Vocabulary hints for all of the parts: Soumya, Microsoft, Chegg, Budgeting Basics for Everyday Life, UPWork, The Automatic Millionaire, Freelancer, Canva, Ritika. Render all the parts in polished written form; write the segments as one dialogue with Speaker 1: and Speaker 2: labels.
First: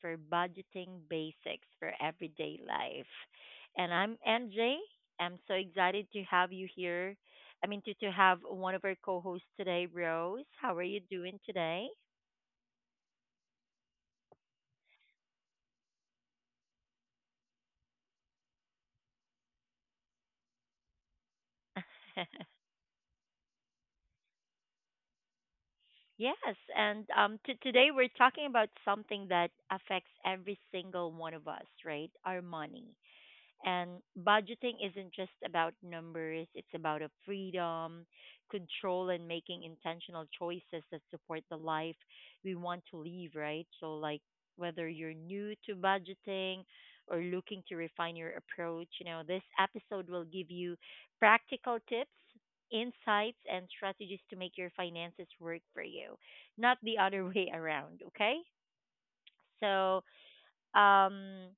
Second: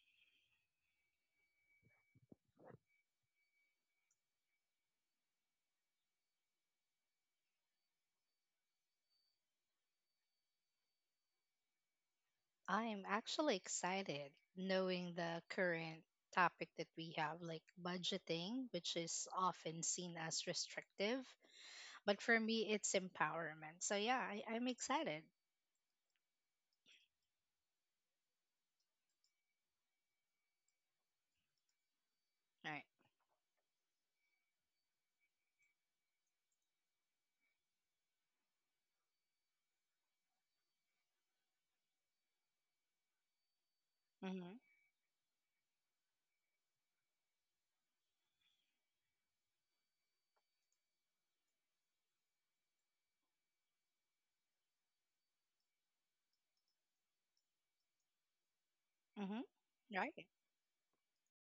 Speaker 1: for Budgeting Basics for Everyday Life. And I'm MJ. I'm so excited to have you here. To have one of our co hosts today, Rose. How are you doing today?
Speaker 2: I'm actually excited knowing the current topic that we have, like budgeting, which is often seen as restrictive. But for me, it's empowerment. So, yeah, I'm excited.
Speaker 1: Yes. And today we're talking about something that affects every single one of us, right? Our
Speaker 2: Right.
Speaker 1: money. And budgeting isn't just about numbers, it's about a freedom, control, and making intentional choices that support the life we want to live, right? So, like,
Speaker 2: Mm-hmm.
Speaker 1: whether you're new to budgeting or looking to refine your approach, this episode will give you practical tips, insights, and strategies to make your finances work for you, not the other way around, okay?
Speaker 2: Mm-hmm.
Speaker 1: So,
Speaker 2: Right.
Speaker 1: um,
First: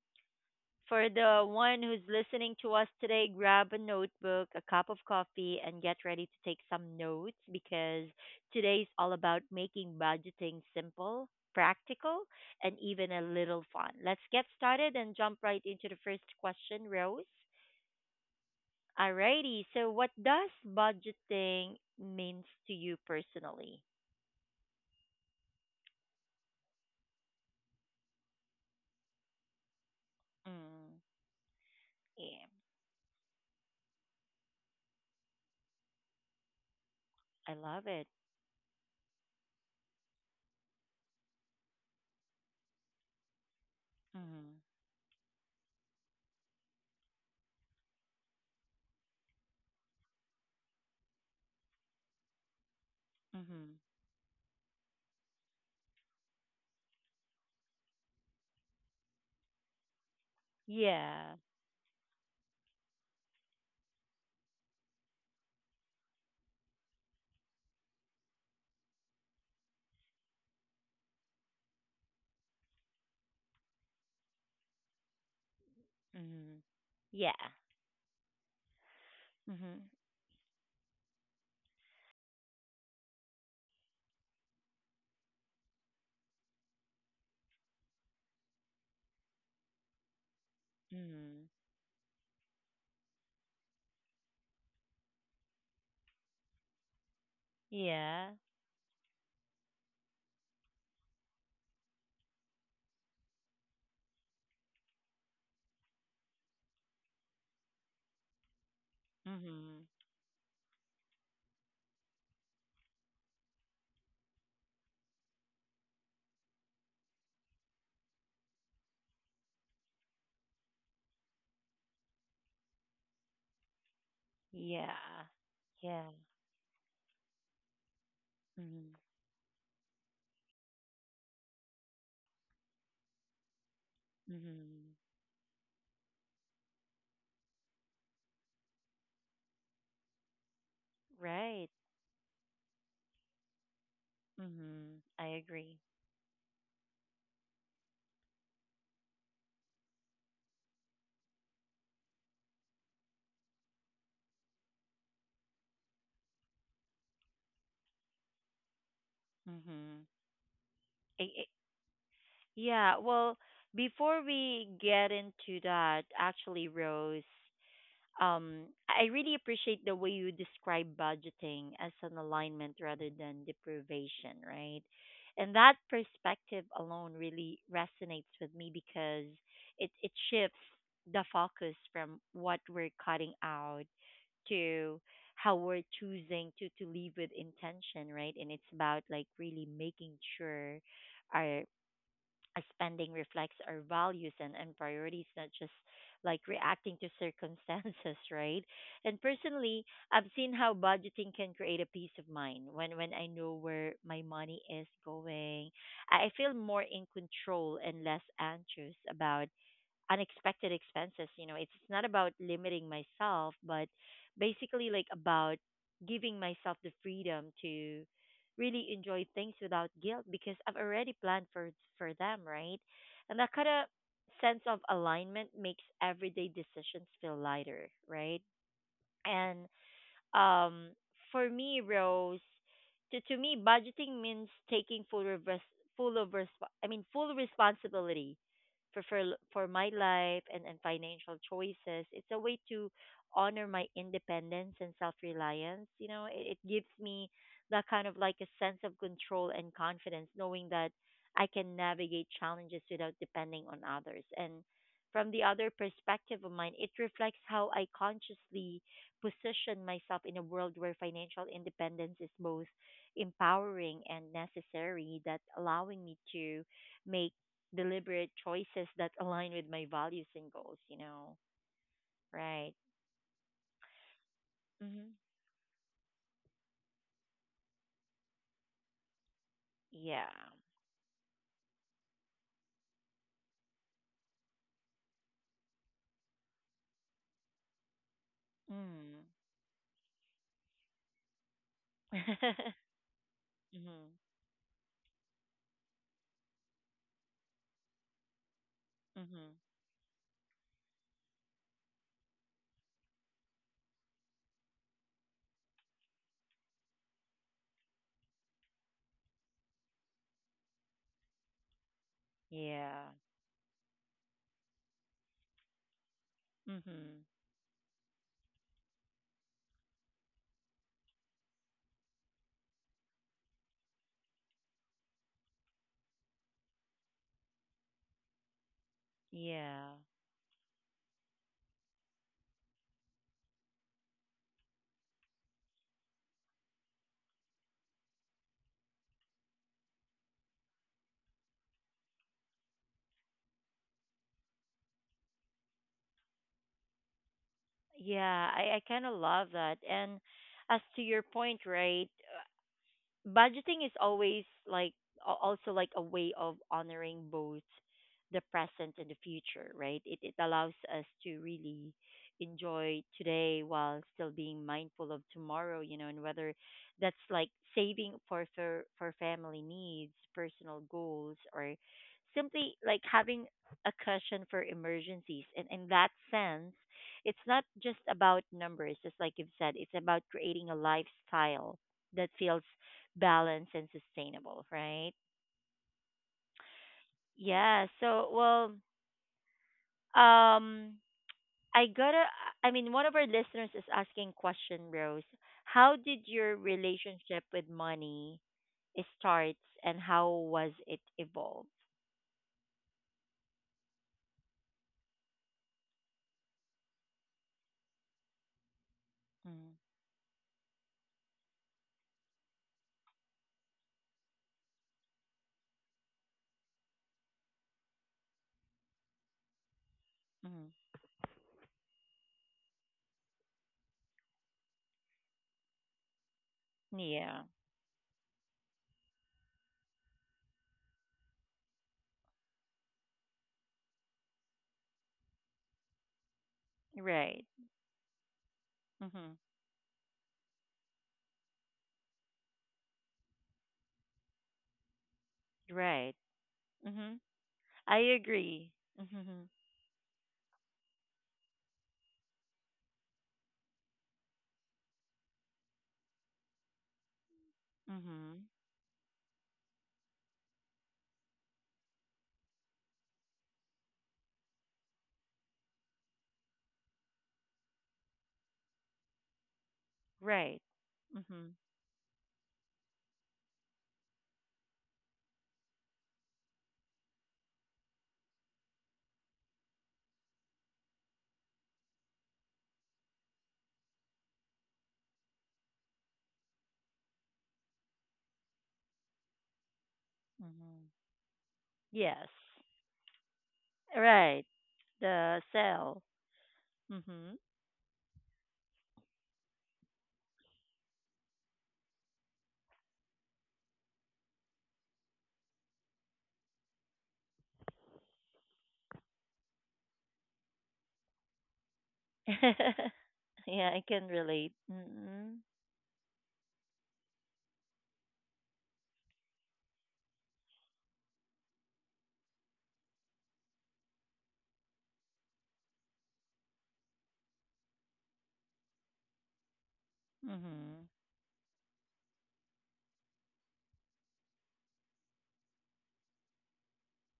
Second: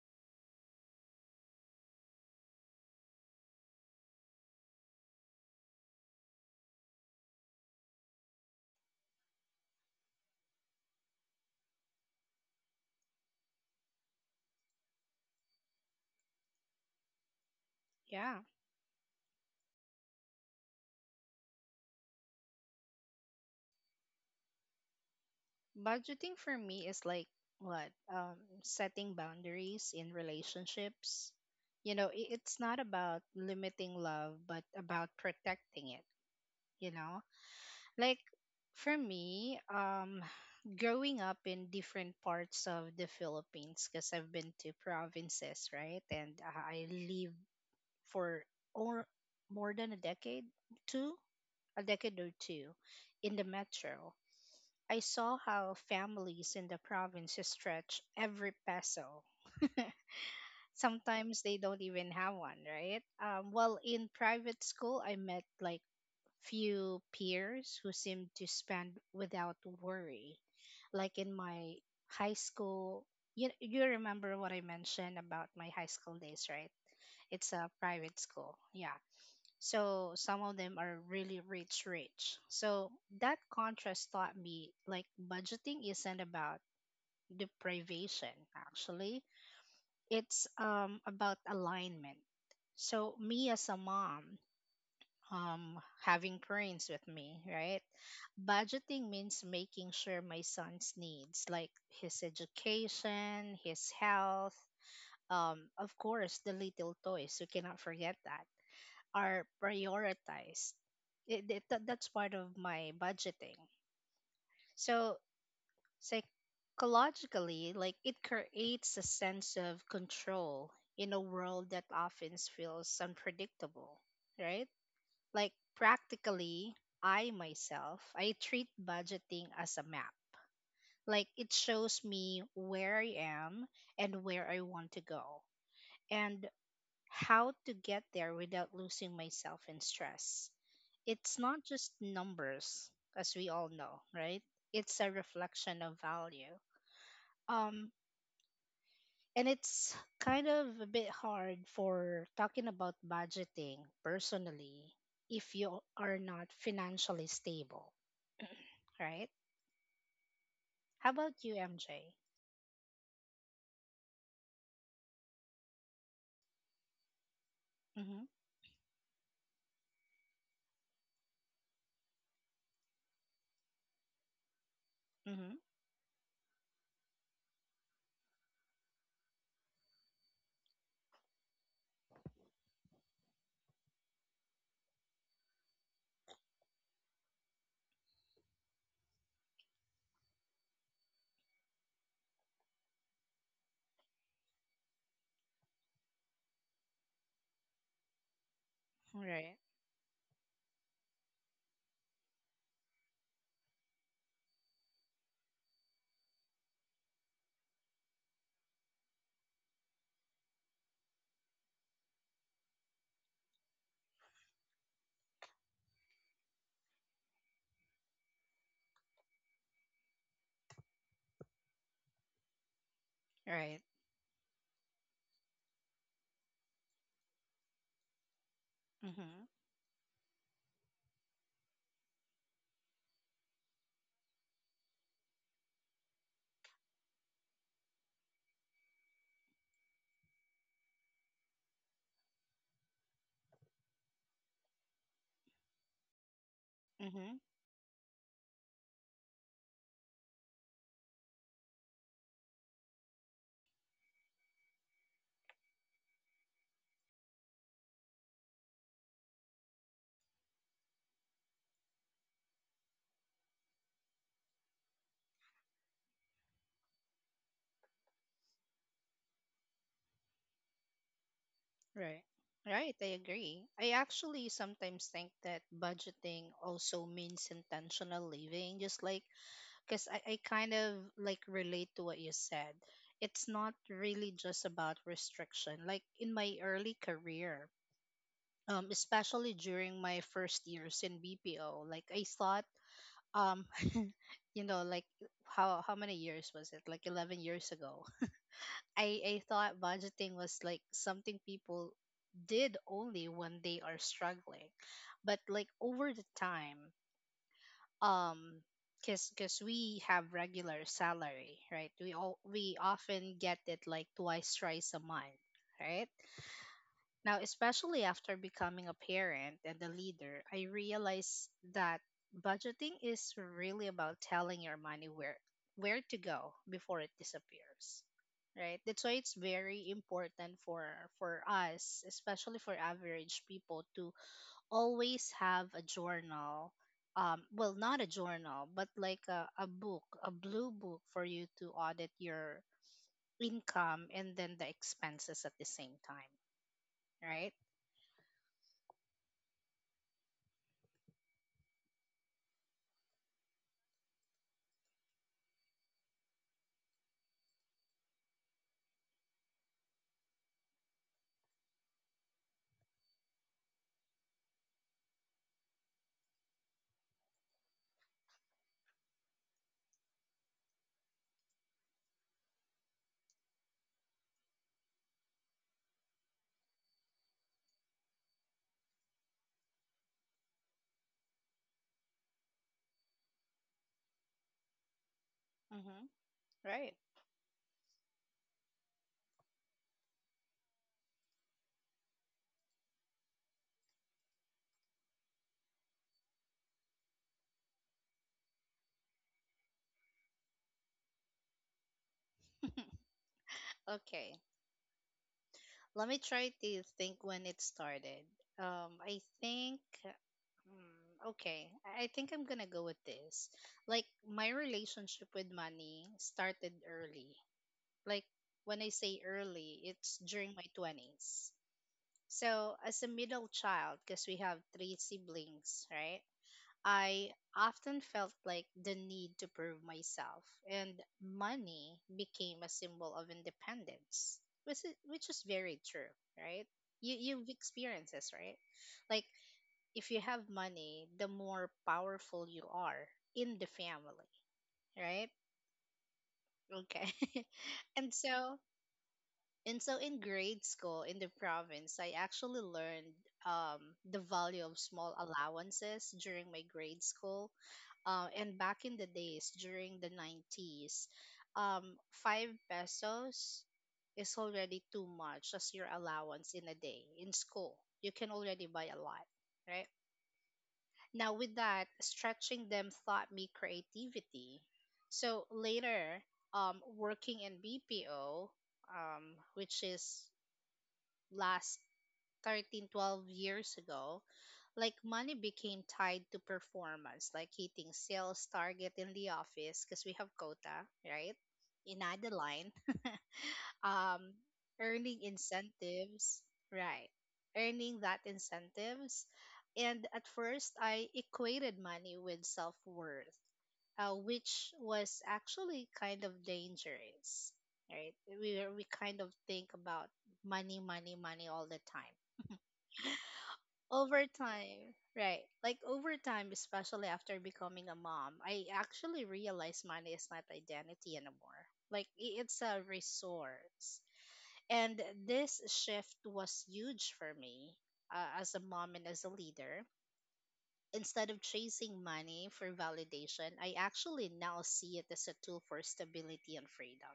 Speaker 1: for the one who's listening to us today, grab a notebook, a cup of coffee, and get ready to take some notes because today's all about making budgeting simple, practical, and even a little fun. Let's get started and jump right into the first question, Rose.
Speaker 2: Yeah.
Speaker 1: Alrighty, so what does budgeting means to you personally?
Speaker 2: Budgeting for me is like what? Setting boundaries in
Speaker 1: Mm,
Speaker 2: relationships. You know,
Speaker 1: yeah,
Speaker 2: it's not about limiting love, but about protecting it, you know?
Speaker 1: I love it.
Speaker 2: Like for me, growing up in different parts of the Philippines, because I've been
Speaker 1: Mm-hmm.
Speaker 2: to provinces, right? And I live for or more than a decade, two, a decade or two, in the
Speaker 1: Mm-hmm.
Speaker 2: metro. I saw how families in the provinces stretch every peso.
Speaker 1: Yeah.
Speaker 2: Sometimes they don't even have one, right? Well, in private school, I met like few peers who seemed to spend without worry. Like in my high school, you remember what I mentioned about my high school days,
Speaker 1: Mm-hmm.
Speaker 2: right?
Speaker 1: Yeah.
Speaker 2: It's a private school. Yeah.
Speaker 1: Mm-hmm.
Speaker 2: So some of them are really rich, rich. So that contrast taught me like budgeting isn't about deprivation, actually. It's about
Speaker 1: Mhm.
Speaker 2: alignment. So me as a mom, um, having parents with me, right?
Speaker 1: Yeah.
Speaker 2: Budgeting means making sure my son's needs, like his education, his health, of course, the little toys, you cannot forget that, are
Speaker 1: Mhm.
Speaker 2: prioritized. That's part of my budgeting. So, psychologically, like it creates a sense of control in a world that often feels unpredictable, right?
Speaker 1: Yeah.
Speaker 2: Like
Speaker 1: Yeah.
Speaker 2: practically, I treat
Speaker 1: Mhm.
Speaker 2: budgeting as a map. Like it shows me where I am and where I want
Speaker 1: Mhm.
Speaker 2: to go and how to get there without losing myself in stress. It's not
Speaker 1: Right.
Speaker 2: just numbers, as we all know, right?
Speaker 1: Mhm.
Speaker 2: It's a
Speaker 1: I agree.
Speaker 2: reflection of value. Um, and it's kind of a bit hard for talking about budgeting personally if you are not financially stable, right?
Speaker 1: Mhm.
Speaker 2: How
Speaker 1: I,
Speaker 2: about
Speaker 1: I,
Speaker 2: you, MJ?
Speaker 1: yeah. Well, before we get into that, actually, Rose.
Speaker 2: Mm-hmm.
Speaker 1: I really appreciate the way you describe budgeting as an alignment rather than deprivation, right?
Speaker 2: Mm-hmm.
Speaker 1: And that perspective alone really resonates with me because it shifts the focus from what we're cutting out to how we're choosing to live with intention, right? And it's about like really making sure our our spending reflects our values and priorities, not just like reacting to circumstances, right? And
Speaker 2: Right.
Speaker 1: personally, I've seen how budgeting can create a peace of mind when I know where my money is going. I feel more in control and less anxious about unexpected expenses. You know, it's not about limiting myself, but basically like about giving myself the freedom to really enjoy things without guilt because I've already planned for them, right? And that kind of
Speaker 2: Right.
Speaker 1: sense of alignment makes everyday decisions feel lighter, right?
Speaker 2: Mm-hmm.
Speaker 1: And um, for me, Rose, to me, budgeting means taking full of res- full of resp- I mean full responsibility for for, for my life and financial choices. It's a way to honor my independence and self reliance. You know, it gives me
Speaker 2: Mm-hmm.
Speaker 1: that kind of like a sense of control and confidence, knowing that I can navigate challenges without depending on others. And from the other perspective of mine, it reflects how I consciously position myself in a world where financial independence is both empowering and necessary, that allowing me to make deliberate choices that align with my values and goals, you know?
Speaker 2: Right.
Speaker 1: Right.
Speaker 2: Right. I agree. I actually
Speaker 1: Mm-hmm.
Speaker 2: sometimes think that budgeting also means intentional living, just like, because I,
Speaker 1: Yeah.
Speaker 2: I kind of like relate to what you said. It's not really just about restriction. Like in my early career,
Speaker 1: Mm.
Speaker 2: especially during my first years in BPO, like I thought, um,
Speaker 1: Mhm.
Speaker 2: you know, like how many years was it? Like 11 years ago I
Speaker 1: Mhm.
Speaker 2: thought budgeting was like something people did only when they are struggling. But like over the time, um because cause 'cause we have regular salary, right? We
Speaker 1: Yeah.
Speaker 2: often get it like twice, thrice a month, right?
Speaker 1: Mhm.
Speaker 2: Now, especially after becoming a parent and a leader, I realized that budgeting is really about telling your money where to go before it disappears. Right? That's why it's
Speaker 1: Yeah.
Speaker 2: very important for us, especially for average people to always have a journal, well, not a journal, but like a book, a blue book for you to audit your income and then the expenses at the same time, right?
Speaker 1: Yeah, I kind of love that. And as to your point, right? Budgeting is always like also like a way of honoring both the present and the future, right? It allows us to really enjoy today while still being mindful of tomorrow, you know? And whether that's like saving for family needs, personal goals, or simply like having a cushion for emergencies. And in that sense it's not just about numbers, just like you've said, it's about creating a lifestyle that feels balanced and sustainable, right?
Speaker 2: Mm-hmm. Right.
Speaker 1: Yeah. So, well, um, I gotta. I mean, one of our listeners is asking question, Rose. How did your relationship with money starts, and how was it evolved?
Speaker 2: Okay. Let me try to think when it started. I
Speaker 1: Mm-hmm.
Speaker 2: think, mm, okay, I think I'm gonna go with this. Like, my relationship with money started early. Like, when I say early, it's during my 20s. So, as a middle child, because we have three siblings, right? I
Speaker 1: Yeah.
Speaker 2: often felt like the need to prove myself, and money became a symbol of independence, which is very true, right?
Speaker 1: Right.
Speaker 2: You've experienced this, right? Like,
Speaker 1: Mhm.
Speaker 2: if you have money, the more powerful you are in the family, right?
Speaker 1: Right.
Speaker 2: Okay.
Speaker 1: Mhm. I
Speaker 2: and so
Speaker 1: agree. Mhm.
Speaker 2: and so in grade school in the province, I actually learned, um, the value of small allowances during my grade school.
Speaker 1: Mhm.
Speaker 2: And back in the days, during the 90s, um, 5 pesos is already too much as your allowance in a day in school. You can already buy a lot, right?
Speaker 1: Right.
Speaker 2: Now,
Speaker 1: Mhm.
Speaker 2: with that, stretching them taught me creativity. So later, working in BPO, which is last 13, 12 years ago, like money became tied to performance, like hitting sales target in the office because we have quota,
Speaker 1: Mhm.
Speaker 2: right, in
Speaker 1: Yes.
Speaker 2: adeline, um,
Speaker 1: Right.
Speaker 2: earning
Speaker 1: The cell.
Speaker 2: incentives, right,
Speaker 1: Mhm.
Speaker 2: earning that incentives. And at first I equated money with self-worth, which was actually kind of dangerous, right? We kind of think about money money money all the time.
Speaker 1: Yeah, I can
Speaker 2: Over
Speaker 1: relate.
Speaker 2: time,
Speaker 1: Mm-mm.
Speaker 2: right? Like over time, especially after becoming a mom, I actually realized money is not identity anymore. Like it's a resource. And this shift was huge for me, as a mom and as a leader.
Speaker 1: Mhm.
Speaker 2: Instead of chasing money for validation, I actually now see it as a tool for stability and freedom.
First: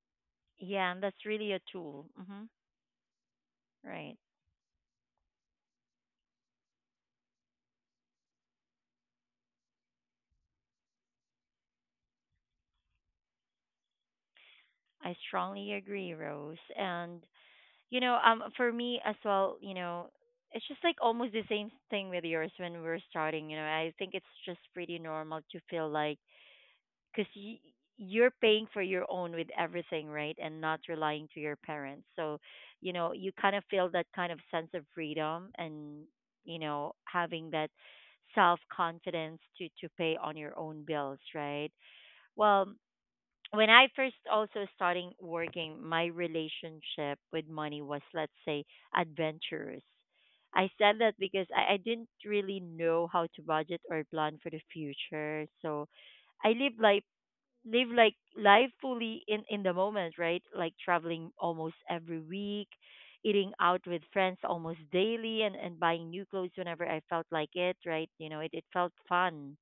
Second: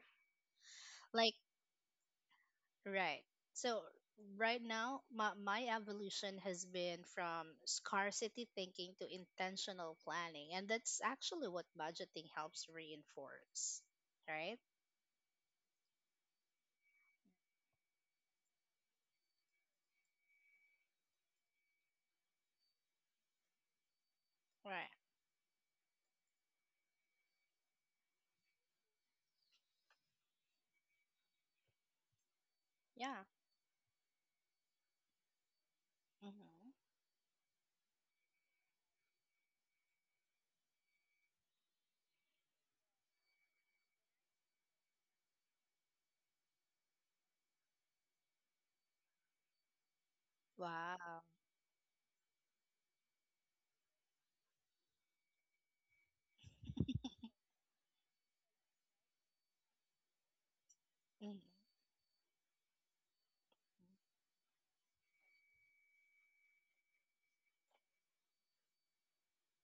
Speaker 1: Yeah, and that's
Speaker 2: Like
Speaker 1: really a tool. Hmm.
Speaker 2: Right. So
Speaker 1: Right.
Speaker 2: right now, my evolution has been from scarcity thinking to intentional planning, and that's actually what budgeting helps reinforce. Right?
Speaker 1: I strongly agree, Rose. And for me as well, you know, it's just like almost the same thing with yours when we're starting. You know, I think it's just
Speaker 2: Right.
Speaker 1: pretty normal to feel like because you're paying for your own with everything, right? And not relying to your parents, so you know
Speaker 2: Yeah.
Speaker 1: you kind of feel that kind of sense of freedom. And you
Speaker 2: Mm-hmm.
Speaker 1: know, having that self confidence to pay on your own bills, right? Well, when I first also starting working, my relationship with money was let's say adventurous. I said that
Speaker 2: Wow.
Speaker 1: because I didn't really know how to budget or plan for the future, so I lived life live like life fully in the moment, right? Like traveling
Speaker 2: Mm-hmm.
Speaker 1: almost every week, eating out with friends almost daily, and buying new clothes whenever I felt like it, right? You know, it felt fun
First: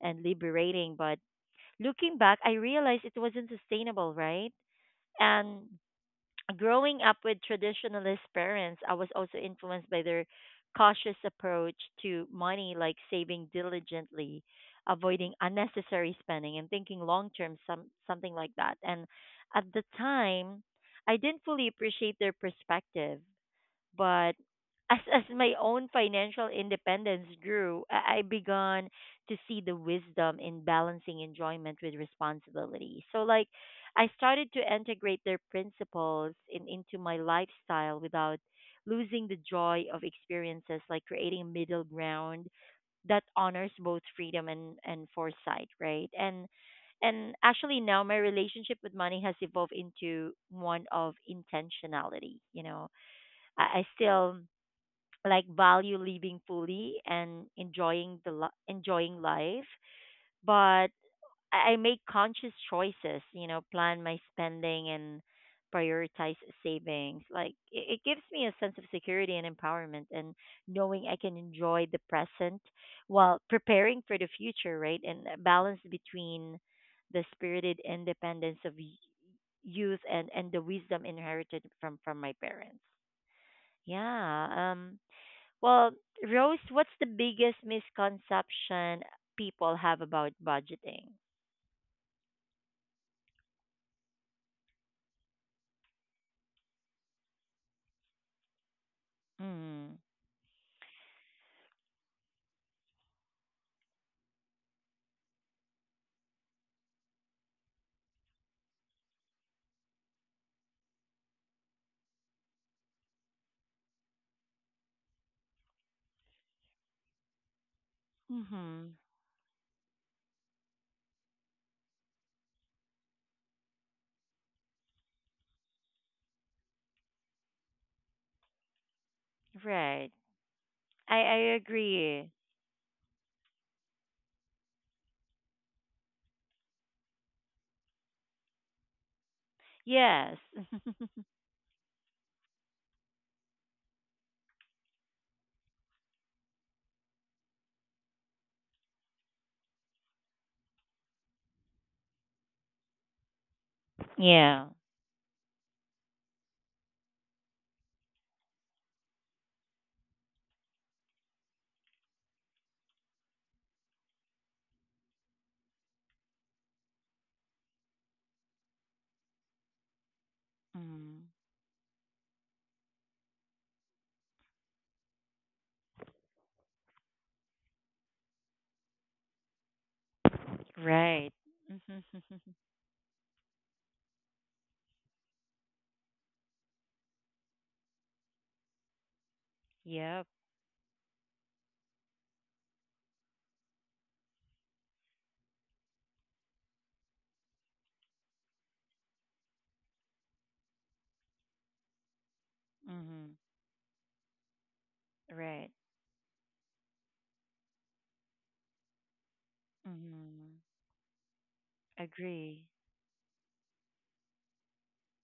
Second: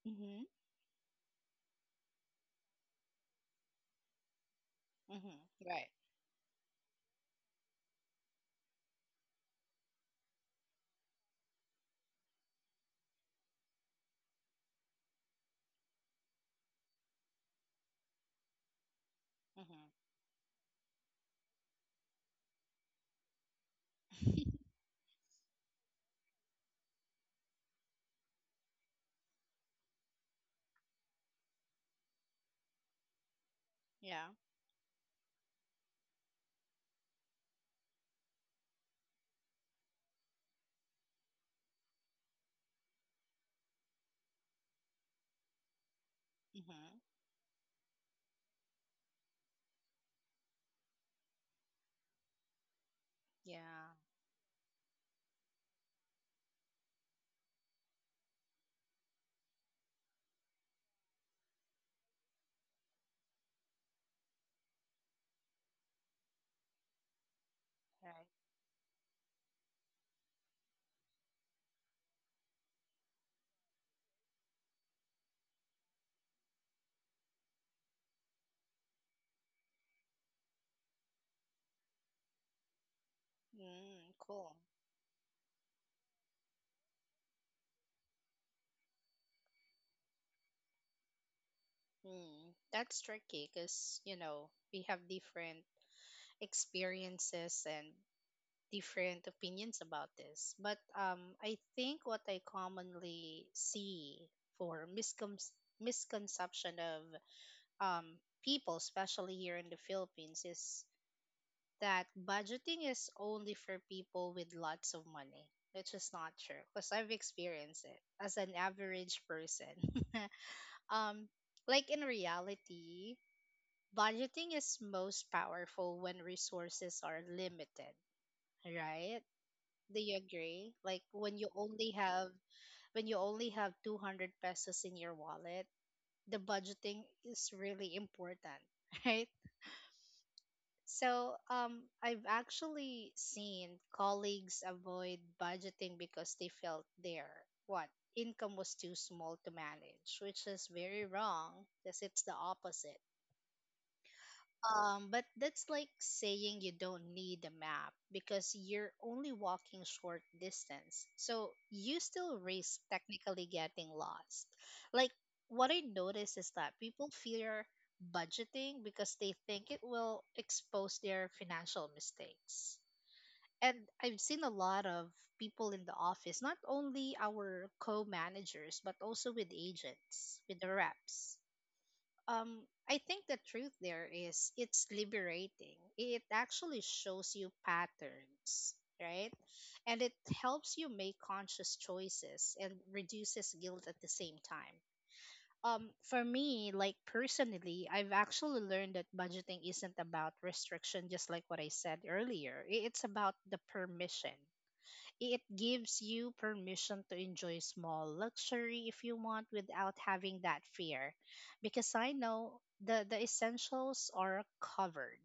Speaker 1: and
Speaker 2: Mm-hmm.
Speaker 1: liberating, but looking back I realized it wasn't sustainable, right? And
Speaker 2: Mm-hmm. Right.
Speaker 1: growing up with traditionalist parents, I was also influenced by their cautious approach to money, like saving diligently, avoiding unnecessary spending, and thinking long term, something like that. And at the
Speaker 2: Mm-hmm.
Speaker 1: time, I didn't fully appreciate their perspective. But as my own financial independence grew, I began to see the wisdom in balancing enjoyment with responsibility. So like I
Speaker 2: yeah.
Speaker 1: started to integrate their principles into my lifestyle without losing the joy of experiences, like creating a middle ground that honors both freedom and foresight, right? And
Speaker 2: Mm-hmm.
Speaker 1: and actually now my relationship with money has evolved into one of intentionality, you know? I
Speaker 2: Yeah.
Speaker 1: still like value living fully and enjoying the enjoying life, but I make conscious choices. You know, plan my spending and prioritize savings. Like it gives
Speaker 2: Right.
Speaker 1: me a sense of security and empowerment, and knowing I can enjoy the present while preparing for the future. Right, and a balance between the spirited independence of youth and the wisdom inherited from my parents.
Speaker 2: Mm, cool.
Speaker 1: Yeah. Um, well, Rose, what's the biggest misconception people have about budgeting?
Speaker 2: Mm. That's tricky because, you know, we have different experiences and different opinions
Speaker 1: Mm.
Speaker 2: about this, but I think what I commonly see for misconception of, um, people, especially here in the Philippines, is that budgeting is only for people with lots of money, which is not true because I've experienced it as an
Speaker 1: Mhm.
Speaker 2: average person. um, like in reality, budgeting is most powerful when resources are limited, right? Do
Speaker 1: Right.
Speaker 2: you agree? Like
Speaker 1: I agree.
Speaker 2: when you only have 200 pesos in your wallet, the budgeting is really important, right?
Speaker 1: Yes.
Speaker 2: So, I've actually seen colleagues avoid budgeting because they felt their what income was too small to manage, which is very wrong because it's the opposite.
Speaker 1: Yeah.
Speaker 2: But that's like saying you don't need a map because you're only walking short distance. So you still risk technically getting lost. Like what I notice is that people fear budgeting because they think it will expose
Speaker 1: Mm.
Speaker 2: their financial mistakes. And I've seen a lot of people in the office, not only our co-managers, but also with agents, with the
Speaker 1: Right.
Speaker 2: reps. um I think the truth there is it's liberating. It actually shows you patterns, right? And it
Speaker 1: Yep.
Speaker 2: helps you make conscious choices and reduces guilt at the same time. Um, for me, like personally, I've actually learned that budgeting isn't about restriction, just like what I said earlier. It's about
Speaker 1: Mhm.
Speaker 2: the permission, it
Speaker 1: Right.
Speaker 2: gives you permission to enjoy small luxury if you want without having that
Speaker 1: Mhm.
Speaker 2: fear. Because I know
Speaker 1: Agree.
Speaker 2: the essentials are covered,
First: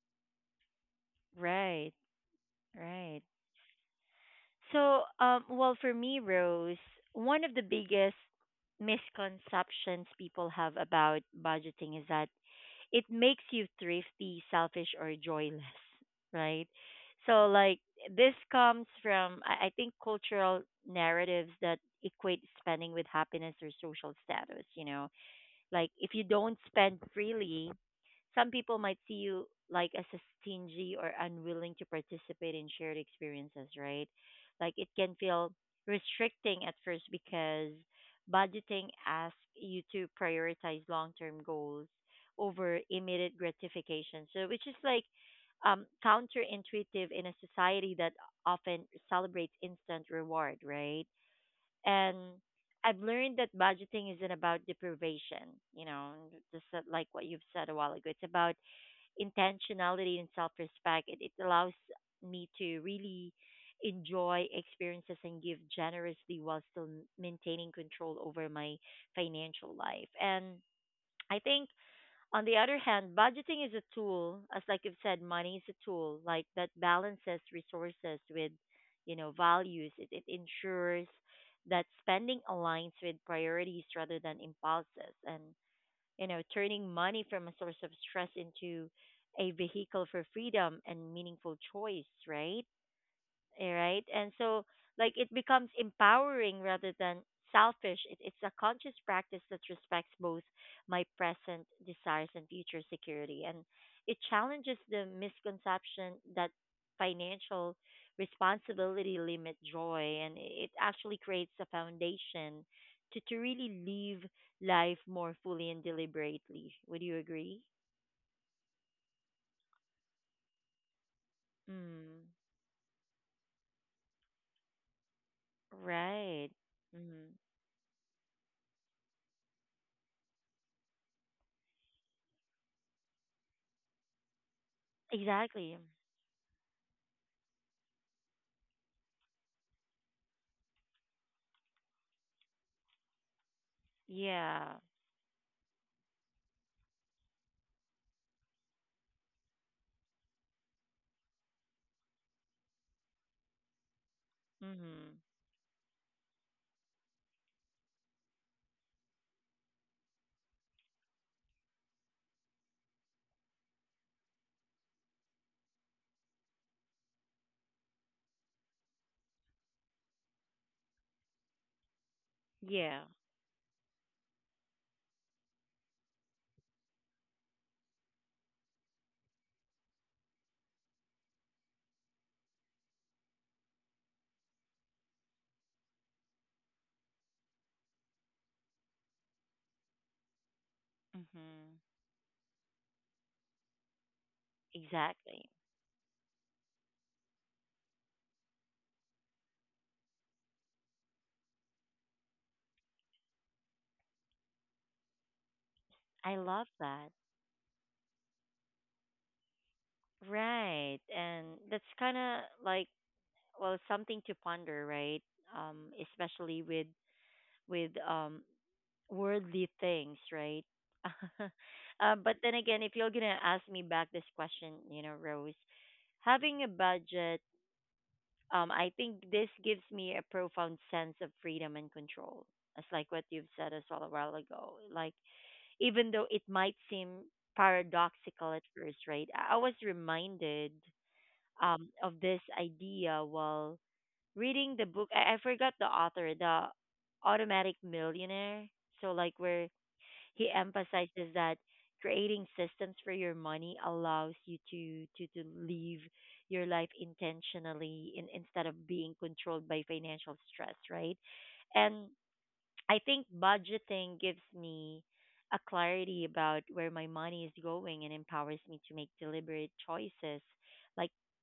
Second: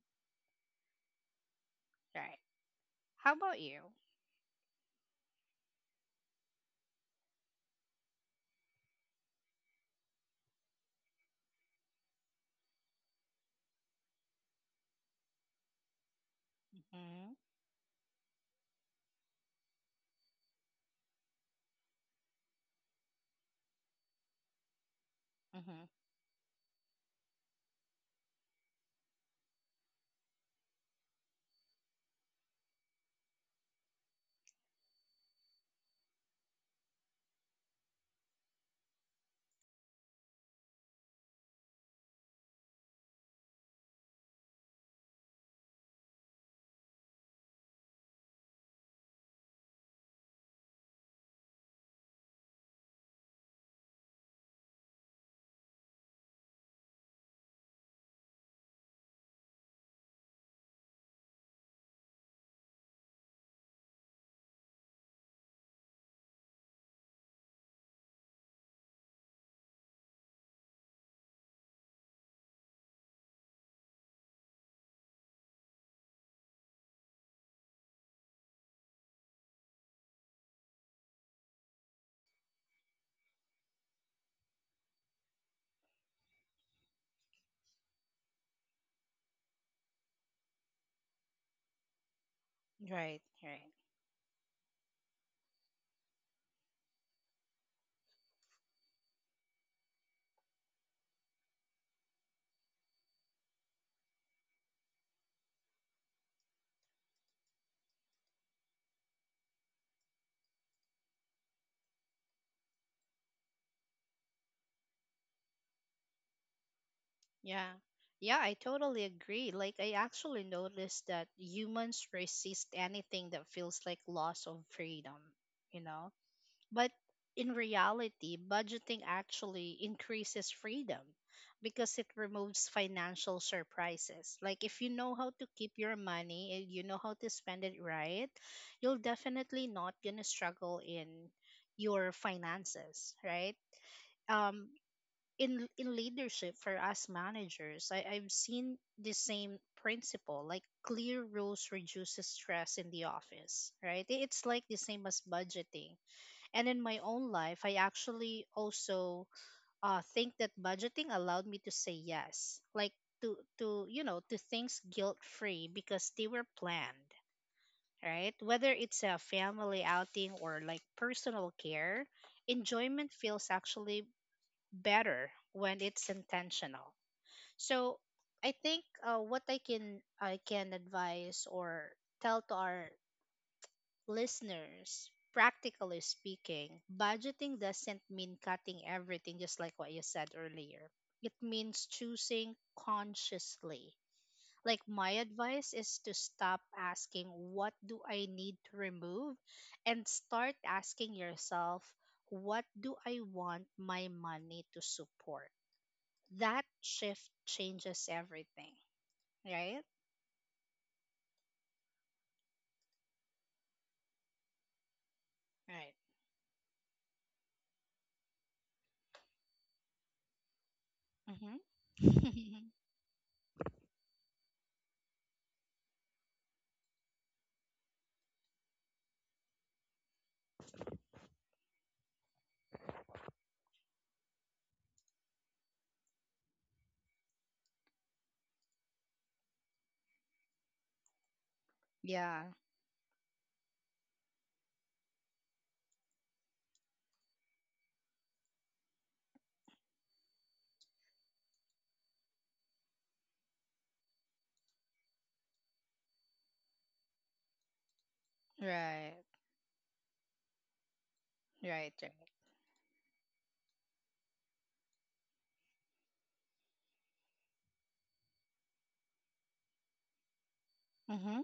Speaker 1: Right.
Speaker 2: right?
Speaker 1: Right.
Speaker 2: How about you?
Speaker 1: So, well for me, Rose, one of the biggest misconceptions people have about budgeting is that it makes you thrifty, selfish, or joyless, right?
Speaker 2: Mm-hmm.
Speaker 1: So, like, this comes from, I think, cultural narratives that equate spending with happiness or social status, you know?
Speaker 2: Mm-hmm.
Speaker 1: Like, if you don't spend freely, some people might see you like as a stingy or unwilling to participate in shared experiences, right? Like it can feel restricting at first because budgeting asks you to prioritize long-term goals over immediate gratification. So which is like counterintuitive in a society that often celebrates instant reward, right? And I've learned that budgeting isn't about deprivation, you know, just like what you've said a while ago. It's about intentionality and self respect. It allows me to really enjoy experiences and give generously while still maintaining control over my financial life. And I think, on the other hand, budgeting is a tool, as like I've said, money is a tool like that balances resources with, you know, values. It ensures that spending aligns with priorities rather than impulses and you know, turning money from a source of stress into a vehicle for freedom and meaningful choice, right?
Speaker 2: Right, right.
Speaker 1: All right. And so, like, it becomes empowering rather than selfish. It's a conscious practice that respects both my present desires and future security. And it challenges the misconception that financial responsibility limit joy. And it actually creates a foundation to really live life more fully and deliberately. Would you agree?
Speaker 2: Yeah. Yeah, I totally agree. Like, I actually noticed that humans
Speaker 1: Mm,
Speaker 2: resist anything that feels like loss of freedom, you know?
Speaker 1: right.
Speaker 2: But
Speaker 1: Mm,
Speaker 2: in reality, budgeting actually increases freedom because it removes financial surprises. Like if you know how to keep
Speaker 1: exactly.
Speaker 2: your money and you know how to spend it right, you'll definitely not gonna struggle in your finances, right? Um
Speaker 1: Yeah.
Speaker 2: in leadership for us managers, I've seen the same principle. Like clear rules reduces stress in the office, right? It's like the same as
Speaker 1: Mhm.
Speaker 2: budgeting, and in my own life, I actually also, think that budgeting allowed me to say yes, like to you know, to things guilt free because they were planned, right? Whether it's a family outing or like personal care,
Speaker 1: Yeah.
Speaker 2: enjoyment feels actually better when it's intentional. So I think, what I can advise or tell to our listeners, practically speaking, budgeting doesn't mean cutting everything, just like what you said earlier. It
Speaker 1: Mm-hmm.
Speaker 2: means choosing consciously. Like, my
Speaker 1: Exactly.
Speaker 2: advice is to stop asking, "What do I need to remove?" and start asking yourself, "What do I want my money to support?"
Speaker 1: I
Speaker 2: That
Speaker 1: love that.
Speaker 2: shift changes everything, right?
Speaker 1: Right. And that's kind of like well something to ponder, right?
Speaker 2: Right.
Speaker 1: Um, especially with with um worldly things, right?
Speaker 2: Mm-hmm.
Speaker 1: Uh, but then again, if you're going to ask me back this question, you know, Rose, having a budget, I think this gives me a profound sense of freedom and control. It's like what you've said as well a while ago. Like even though it might seem paradoxical at first, right? I was reminded of this
Speaker 2: yeah,
Speaker 1: idea while reading the book. I forgot the author, the Automatic Millionaire. So, like, where he emphasizes that creating systems for your money allows you to live your life intentionally instead of
Speaker 2: right,
Speaker 1: being controlled by financial stress, right? And
Speaker 2: right.
Speaker 1: I think budgeting gives me a clarity about where my money is going and empowers me to make deliberate choices, like
Speaker 2: Mm-hmm.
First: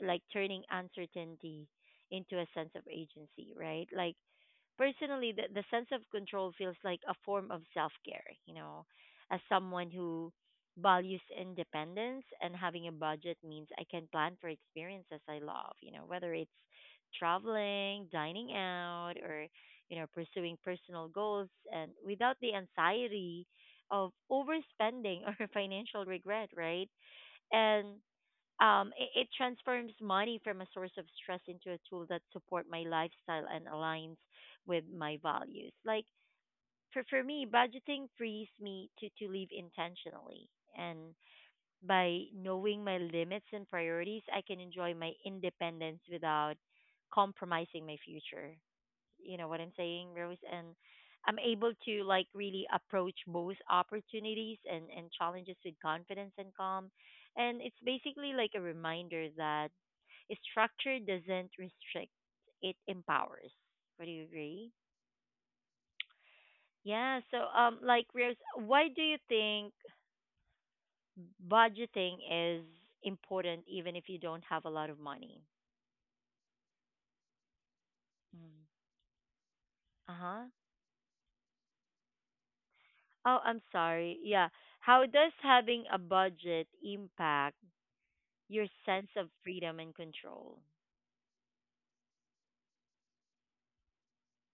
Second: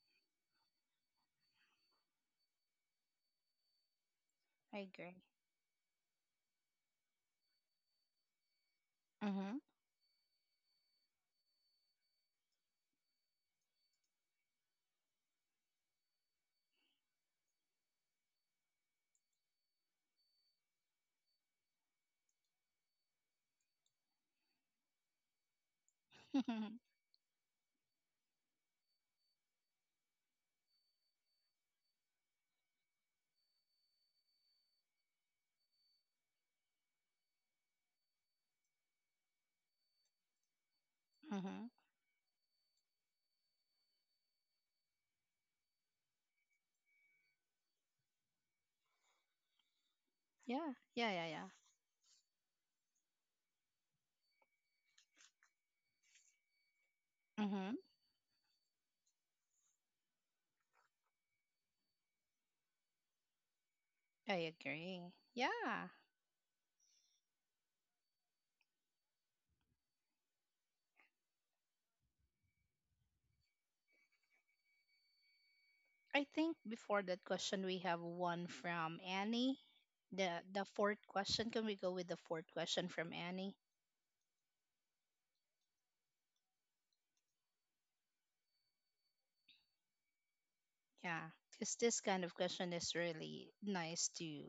Speaker 1: turning uncertainty into a sense of agency, right? Like
Speaker 2: I agree.
Speaker 1: personally the sense of control feels like a form of self-care, you know? As
Speaker 2: Mhm.
Speaker 1: someone who values independence, and having a budget means I can plan for experiences I love, you know, whether it's traveling, dining out, or you know, pursuing personal goals, and without the anxiety of overspending or financial regret,
Speaker 2: Mhm.
Speaker 1: right? And it transforms money from a source of stress into a tool that support my lifestyle and aligns with my values. Like for me, budgeting frees me to live intentionally, and by knowing my limits and priorities, I can enjoy my independence without compromising my future, you know what I'm saying, Rose? And
Speaker 2: Yeah.
Speaker 1: I'm
Speaker 2: Yeah.
Speaker 1: able to like really approach both opportunities and challenges with confidence and calm. And it's
Speaker 2: Mhm.
Speaker 1: basically like a reminder that structure doesn't restrict, it empowers. Would you
Speaker 2: I
Speaker 1: agree?
Speaker 2: agree. Yeah.
Speaker 1: Yeah. So, like Rose, why do you think budgeting is important even if you don't have a lot of money?
Speaker 2: I think before that question we have one
Speaker 1: Mm.
Speaker 2: from Annie.
Speaker 1: Uh huh.
Speaker 2: The fourth question. Can we go with the fourth question from
Speaker 1: Oh,
Speaker 2: Annie?
Speaker 1: I'm sorry. Yeah. How does having a budget impact your sense of freedom and control?
Speaker 2: Yeah. Because this kind of question is really nice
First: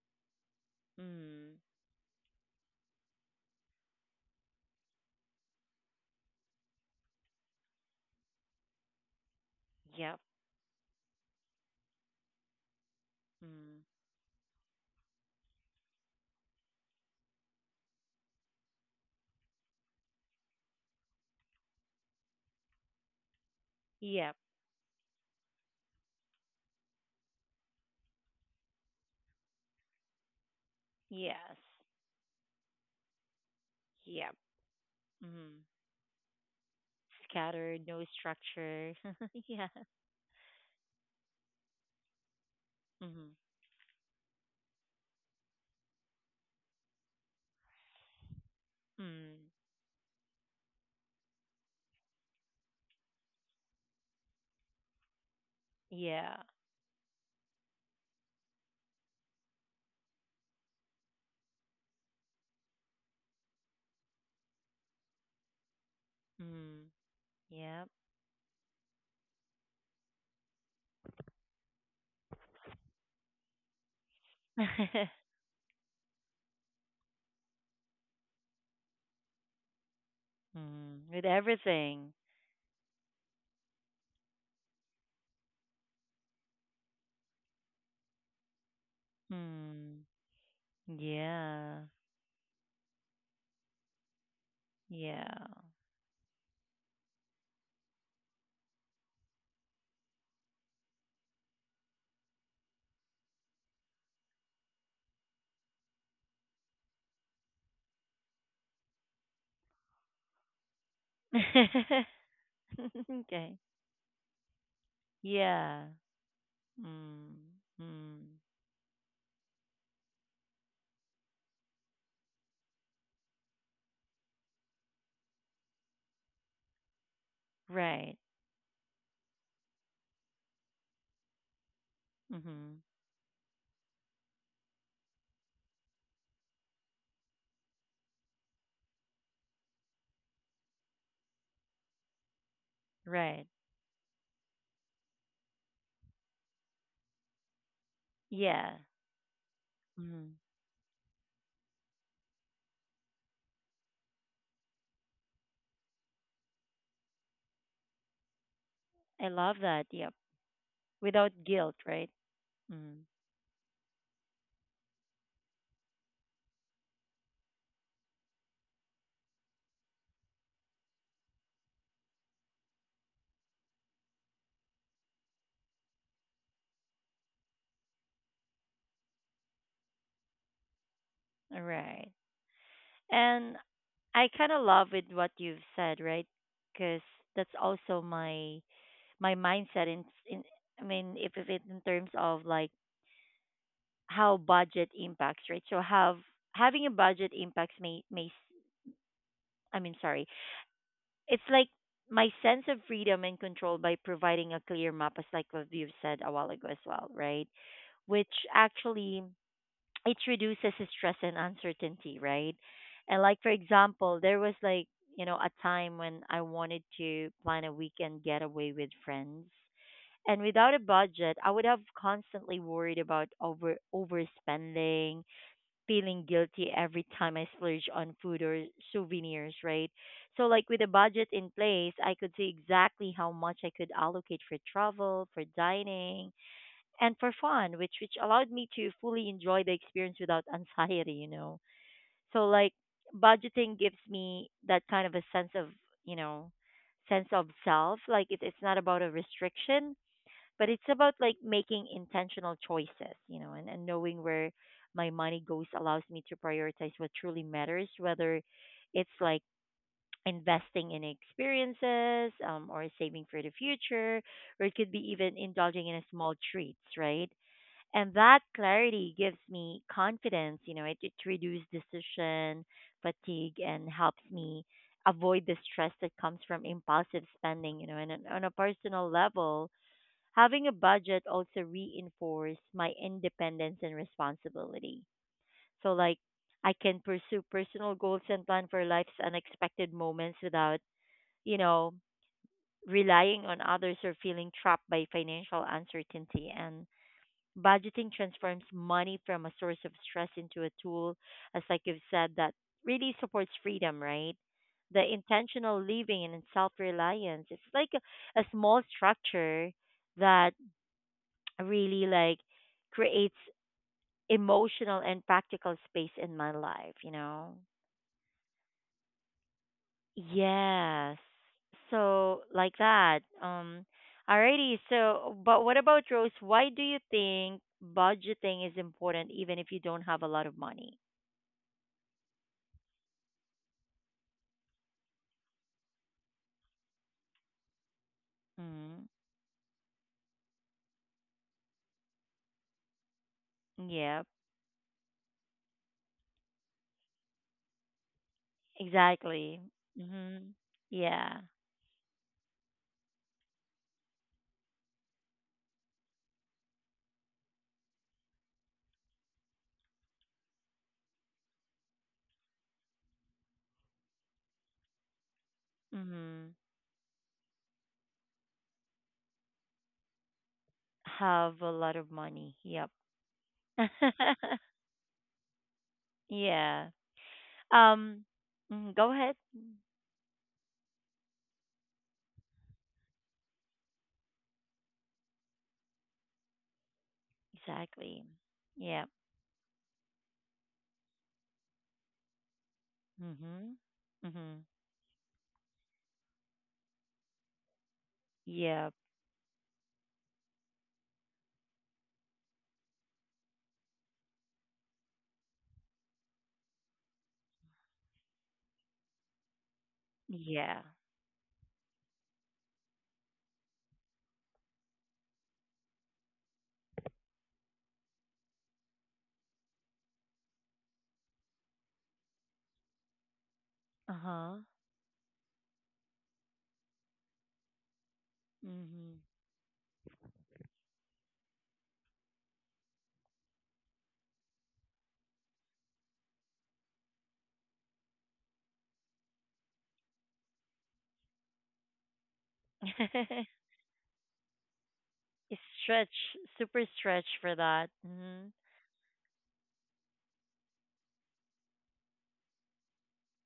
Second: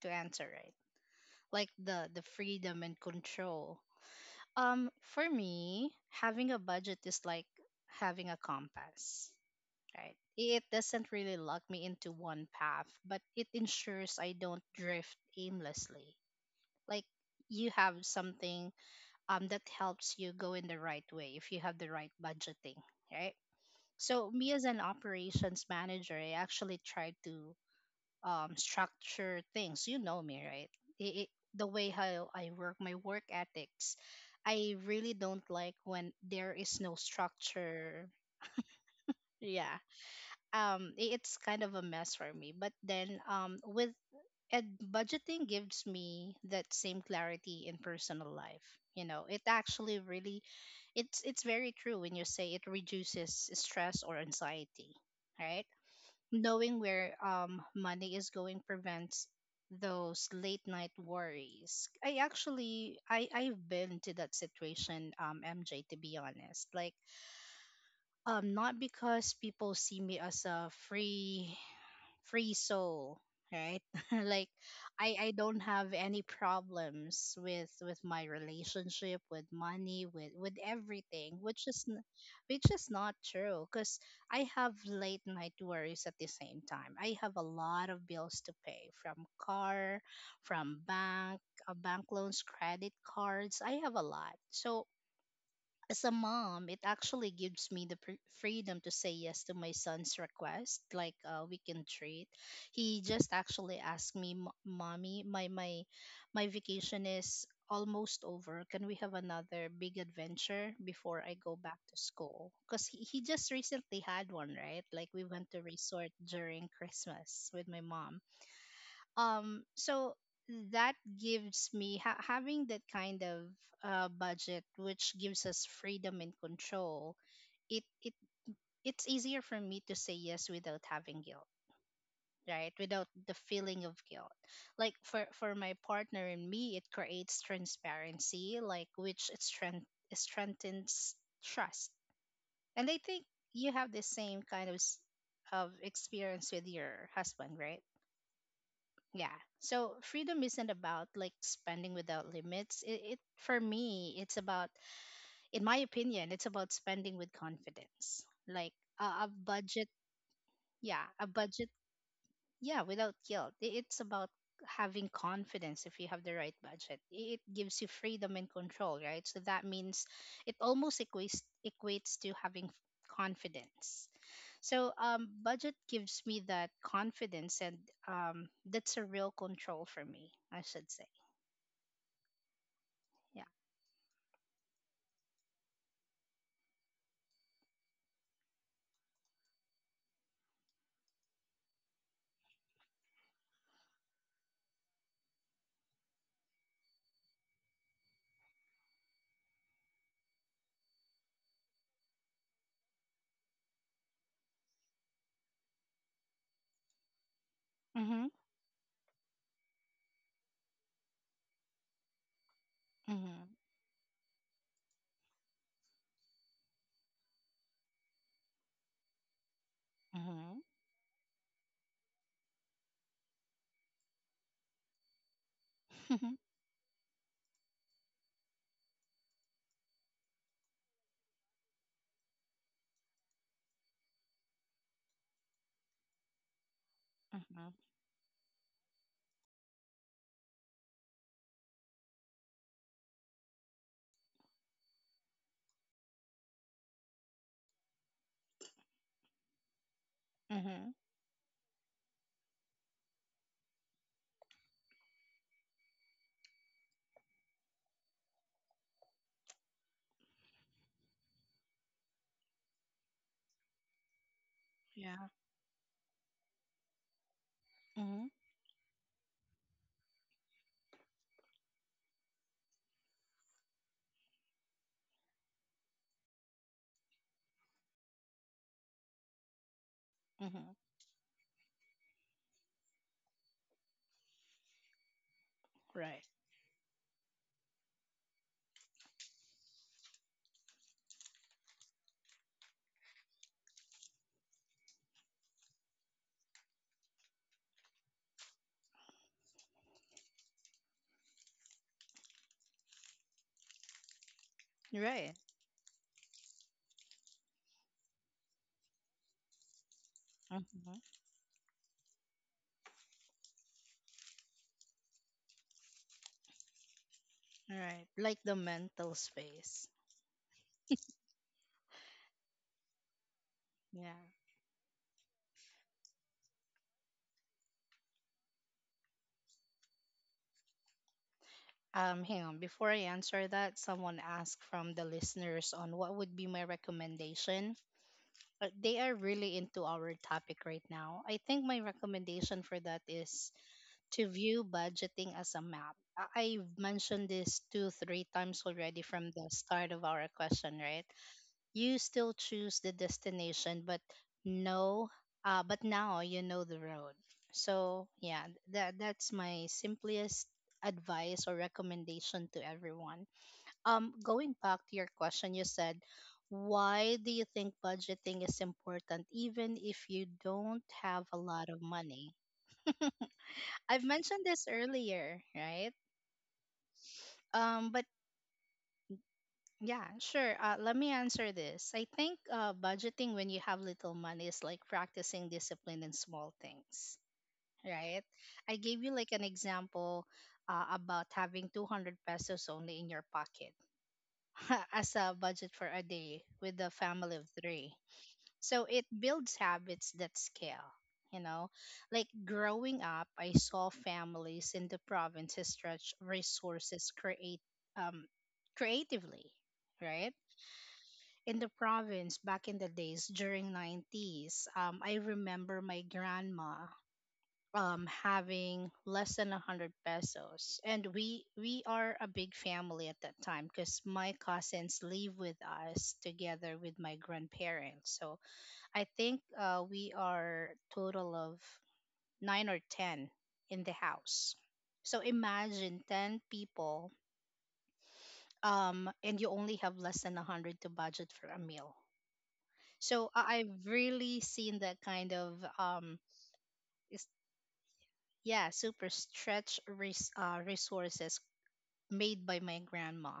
Speaker 2: to answer, right?
Speaker 1: Mm.
Speaker 2: Like the freedom and control. For me, having a budget is like having a compass. Right?
Speaker 1: Yep.
Speaker 2: It doesn't really lock me into one path, but it
Speaker 1: Mm.
Speaker 2: ensures I don't drift aimlessly. Like you have something, um, that helps you go in the right way if you have the right budgeting, right? So
Speaker 1: Yep.
Speaker 2: me as an operations manager, I actually try to, structure things. You know me, right? It, it,
Speaker 1: Yes.
Speaker 2: the way how I work, my work ethics.
Speaker 1: Yep.
Speaker 2: I really don't
Speaker 1: Mm.
Speaker 2: like when there is no
Speaker 1: Scattered, no
Speaker 2: structure.
Speaker 1: structure. Yeah.
Speaker 2: Yeah. It's kind of a mess for me, but then
Speaker 1: Mm.
Speaker 2: with and budgeting gives me that same clarity in personal life. You know, it
Speaker 1: Mm.
Speaker 2: actually really, it's very true when you say it reduces stress or anxiety, right?
Speaker 1: Yeah.
Speaker 2: Knowing where money is going prevents those late night worries. I actually, I've been to that situation, um, MJ, to be honest.
Speaker 1: Mm. Yep.
Speaker 2: Not because people see me as a free soul, right? like i i don't have any problems with my relationship with money, with
Speaker 1: Mm. With
Speaker 2: everything,
Speaker 1: everything.
Speaker 2: which is not true, because I have late night worries. At the same time, I have a lot of bills to pay: from car,
Speaker 1: Mm.
Speaker 2: from bank,
Speaker 1: Yeah.
Speaker 2: bank loans, credit cards. I have a lot. So
Speaker 1: Yeah.
Speaker 2: as a mom, it actually gives me the freedom to say yes to my son's request, like a weekend treat. He just actually asked me, Mommy, my vacation is almost over. Can we have another big adventure before I go back to school?" Because he just
Speaker 1: Okay.
Speaker 2: recently had one, right? Like we went to
Speaker 1: Yeah.
Speaker 2: resort during
Speaker 1: Mm.
Speaker 2: Christmas with my mom.
Speaker 1: Mm.
Speaker 2: um so that gives me having that kind of, budget, which gives us freedom and control. it it
Speaker 1: Right.
Speaker 2: it's easier for me to say yes without having guilt, right?
Speaker 1: Mm-hmm.
Speaker 2: Without the feeling of guilt. Like for my partner and me, it creates transparency, like which strengthens trust. And I think
Speaker 1: Right.
Speaker 2: you have the same kind of experience with your husband, right?
Speaker 1: Yeah.
Speaker 2: Yeah. So
Speaker 1: Mm-hmm.
Speaker 2: freedom isn't about like spending without limits. It For me, it's about, in my opinion, it's about spending with confidence. Like a, a
Speaker 1: I love that.
Speaker 2: budget,
Speaker 1: Yep.
Speaker 2: yeah, a
Speaker 1: Without
Speaker 2: budget,
Speaker 1: guilt, right?
Speaker 2: yeah,
Speaker 1: Mm.
Speaker 2: without guilt. It's about having confidence if you have the right budget. It gives you freedom and control, right? So that means it almost equates to having confidence. So, budget gives me that confidence, and, that's a real control for me, I should say.
Speaker 1: All right.
Speaker 2: Yeah.
Speaker 1: And I kind of love with what you've said, right? Because that's also my mindset in I mean, if it, in terms of like how budget impacts, right? So have having a budget impacts I mean, sorry. It's like my sense of freedom and control by providing a clear map, as like what you've said a while ago as well, right?
Speaker 2: Mm-hmm.
Speaker 1: Which actually it reduces stress and uncertainty, right? And like,
Speaker 2: Mm-hmm.
Speaker 1: for example, there was, like, a time when I wanted to plan a weekend getaway with friends. And
Speaker 2: Mm-hmm.
Speaker 1: without a budget, I would have constantly worried about overspending, feeling guilty every time I splurge on food or souvenirs, right? So, like, with a budget in place, I could see exactly how much I could allocate for travel, for dining, and for
Speaker 2: mm-hmm.
Speaker 1: fun, which allowed me to fully enjoy the experience without anxiety. So like budgeting gives me that kind of a you know, sense of self. Like it's not about a restriction, but it's
Speaker 2: Mm-hmm.
Speaker 1: about like making intentional choices, and knowing where my money goes allows me to prioritize what truly matters, whether it's like investing in experiences, or saving for the future, or it could be
Speaker 2: Yeah.
Speaker 1: even indulging in a small treats, right? And
Speaker 2: Mm-hmm.
Speaker 1: that clarity gives me confidence. It reduces decision fatigue and helps me avoid the stress that comes from impulsive spending. And on a personal level, having a
Speaker 2: Mm-hmm.
Speaker 1: budget also reinforces my independence and responsibility. So, like,
Speaker 2: Right.
Speaker 1: I can pursue personal goals and plan for life's unexpected moments without, you know relying on others or feeling trapped by financial uncertainty, and Budgeting transforms money from a source of stress into a tool, as like you've said, that really supports freedom, right? The
Speaker 2: Right.
Speaker 1: intentional living and self reliance. It's like a small structure that
Speaker 2: Mm-hmm.
Speaker 1: really like creates emotional and practical space in my life, you know?
Speaker 2: Right. Like the mental space.
Speaker 1: Yes. So like that.
Speaker 2: Yeah.
Speaker 1: Alrighty, so but what about Rose? Why do you think budgeting is important even if you don't have a lot of money?
Speaker 2: Hang on. Before I answer that, someone asked from the listeners on what would be my recommendation. They
Speaker 1: Mm-hmm.
Speaker 2: are really into our topic right now. I think my recommendation for that is
Speaker 1: Yeah,
Speaker 2: to view budgeting as a map. I've mentioned this two, three times already from the
Speaker 1: exactly.
Speaker 2: start of our
Speaker 1: Mm-hmm.
Speaker 2: question, right?
Speaker 1: Yeah.
Speaker 2: You still choose the destination, but no, but now you know the road. So yeah, that's my simplest advice or recommendation to everyone. Going back to your question, you said,
Speaker 1: Mm-hmm.
Speaker 2: why do you think budgeting is important even if you don't have a
Speaker 1: Have
Speaker 2: lot
Speaker 1: a
Speaker 2: of
Speaker 1: lot of
Speaker 2: money?
Speaker 1: money. Yep.
Speaker 2: I've mentioned this earlier, right?
Speaker 1: Yeah.
Speaker 2: But
Speaker 1: Um go ahead.
Speaker 2: yeah, sure. Let me answer this. I think, budgeting when you have little money is like practicing discipline in small things, right?
Speaker 1: Exactly.
Speaker 2: I gave
Speaker 1: Yeah.
Speaker 2: you like an example, about having 200 pesos only in your pocket
Speaker 1: Mhm. Mhm.
Speaker 2: as a budget for a day with a family of three. So
Speaker 1: Yep.
Speaker 2: it builds habits that scale, you know. Like growing up, I saw families in the provinces stretch resources, create, um, creatively, right?
Speaker 1: Yeah.
Speaker 2: In the province back in the days during '90s, I remember my grandma, um, having less than 100 pesos, and we are a big family at that time because my
Speaker 1: Uh-huh.
Speaker 2: cousins live with us together with my grandparents. So I
Speaker 1: Mhm.
Speaker 2: think, we are total of nine or ten in the house. So imagine ten people, and you only have less than a hundred to budget for a meal. So I've really seen that kind
Speaker 1: It's
Speaker 2: of,
Speaker 1: stretch, super stretch
Speaker 2: is
Speaker 1: for that. Hmm.
Speaker 2: yeah, super stretch resources made by my grandma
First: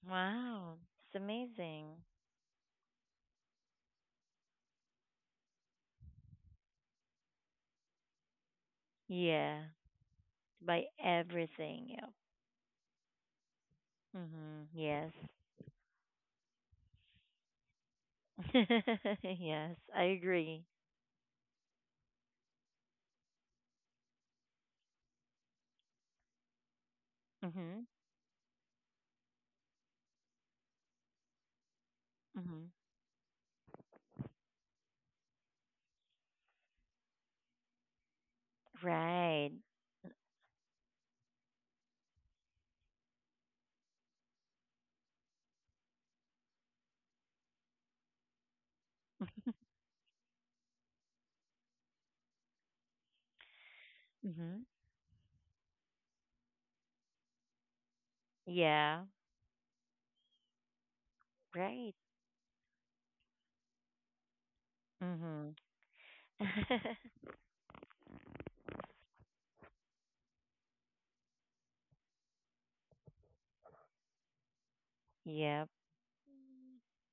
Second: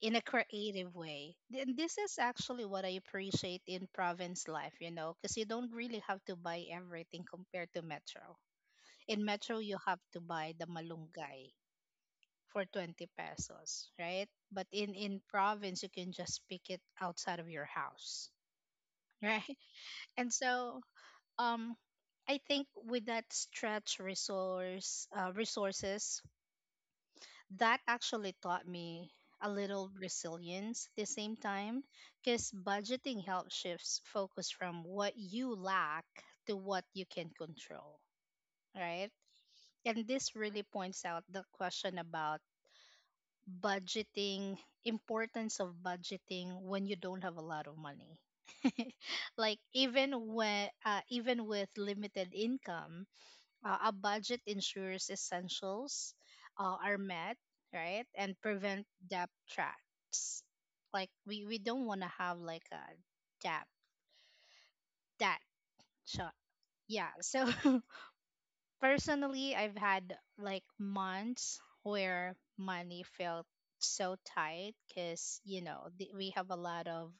Speaker 2: in a
Speaker 1: Wow,
Speaker 2: creative
Speaker 1: it's
Speaker 2: way. And this
Speaker 1: amazing.
Speaker 2: is actually what I appreciate in province life, you know, because you don't really have to buy everything compared to metro. In metro
Speaker 1: Yeah,
Speaker 2: you have to buy the
Speaker 1: by
Speaker 2: malunggay
Speaker 1: everything. Yep.
Speaker 2: for 20 pesos, right? But
Speaker 1: Hmm.
Speaker 2: in
Speaker 1: Yes.
Speaker 2: province you can just pick it outside of your house, right?
Speaker 1: Yes, I
Speaker 2: And
Speaker 1: agree.
Speaker 2: so, um, I think with that stretch resources, that
Speaker 1: Mhm.
Speaker 2: actually taught me a little resilience at the same time, because
Speaker 1: Mhm.
Speaker 2: budgeting helps shifts focus from what you lack to what you can control, right?
Speaker 1: Right.
Speaker 2: And this really points out the question about budgeting, importance of budgeting when you don't have a lot of money. Like even when even with limited income, a budget
Speaker 1: Mhm.
Speaker 2: ensures essentials, are met, right, and prevent
Speaker 1: Yeah.
Speaker 2: debt traps. Like we don't
Speaker 1: Right.
Speaker 2: want to have like a debt debt.
Speaker 1: Mhm.
Speaker 2: So yeah, so personally, I've had like months where money felt so tight because, you
Speaker 1: Yep.
Speaker 2: know, we have a lot of,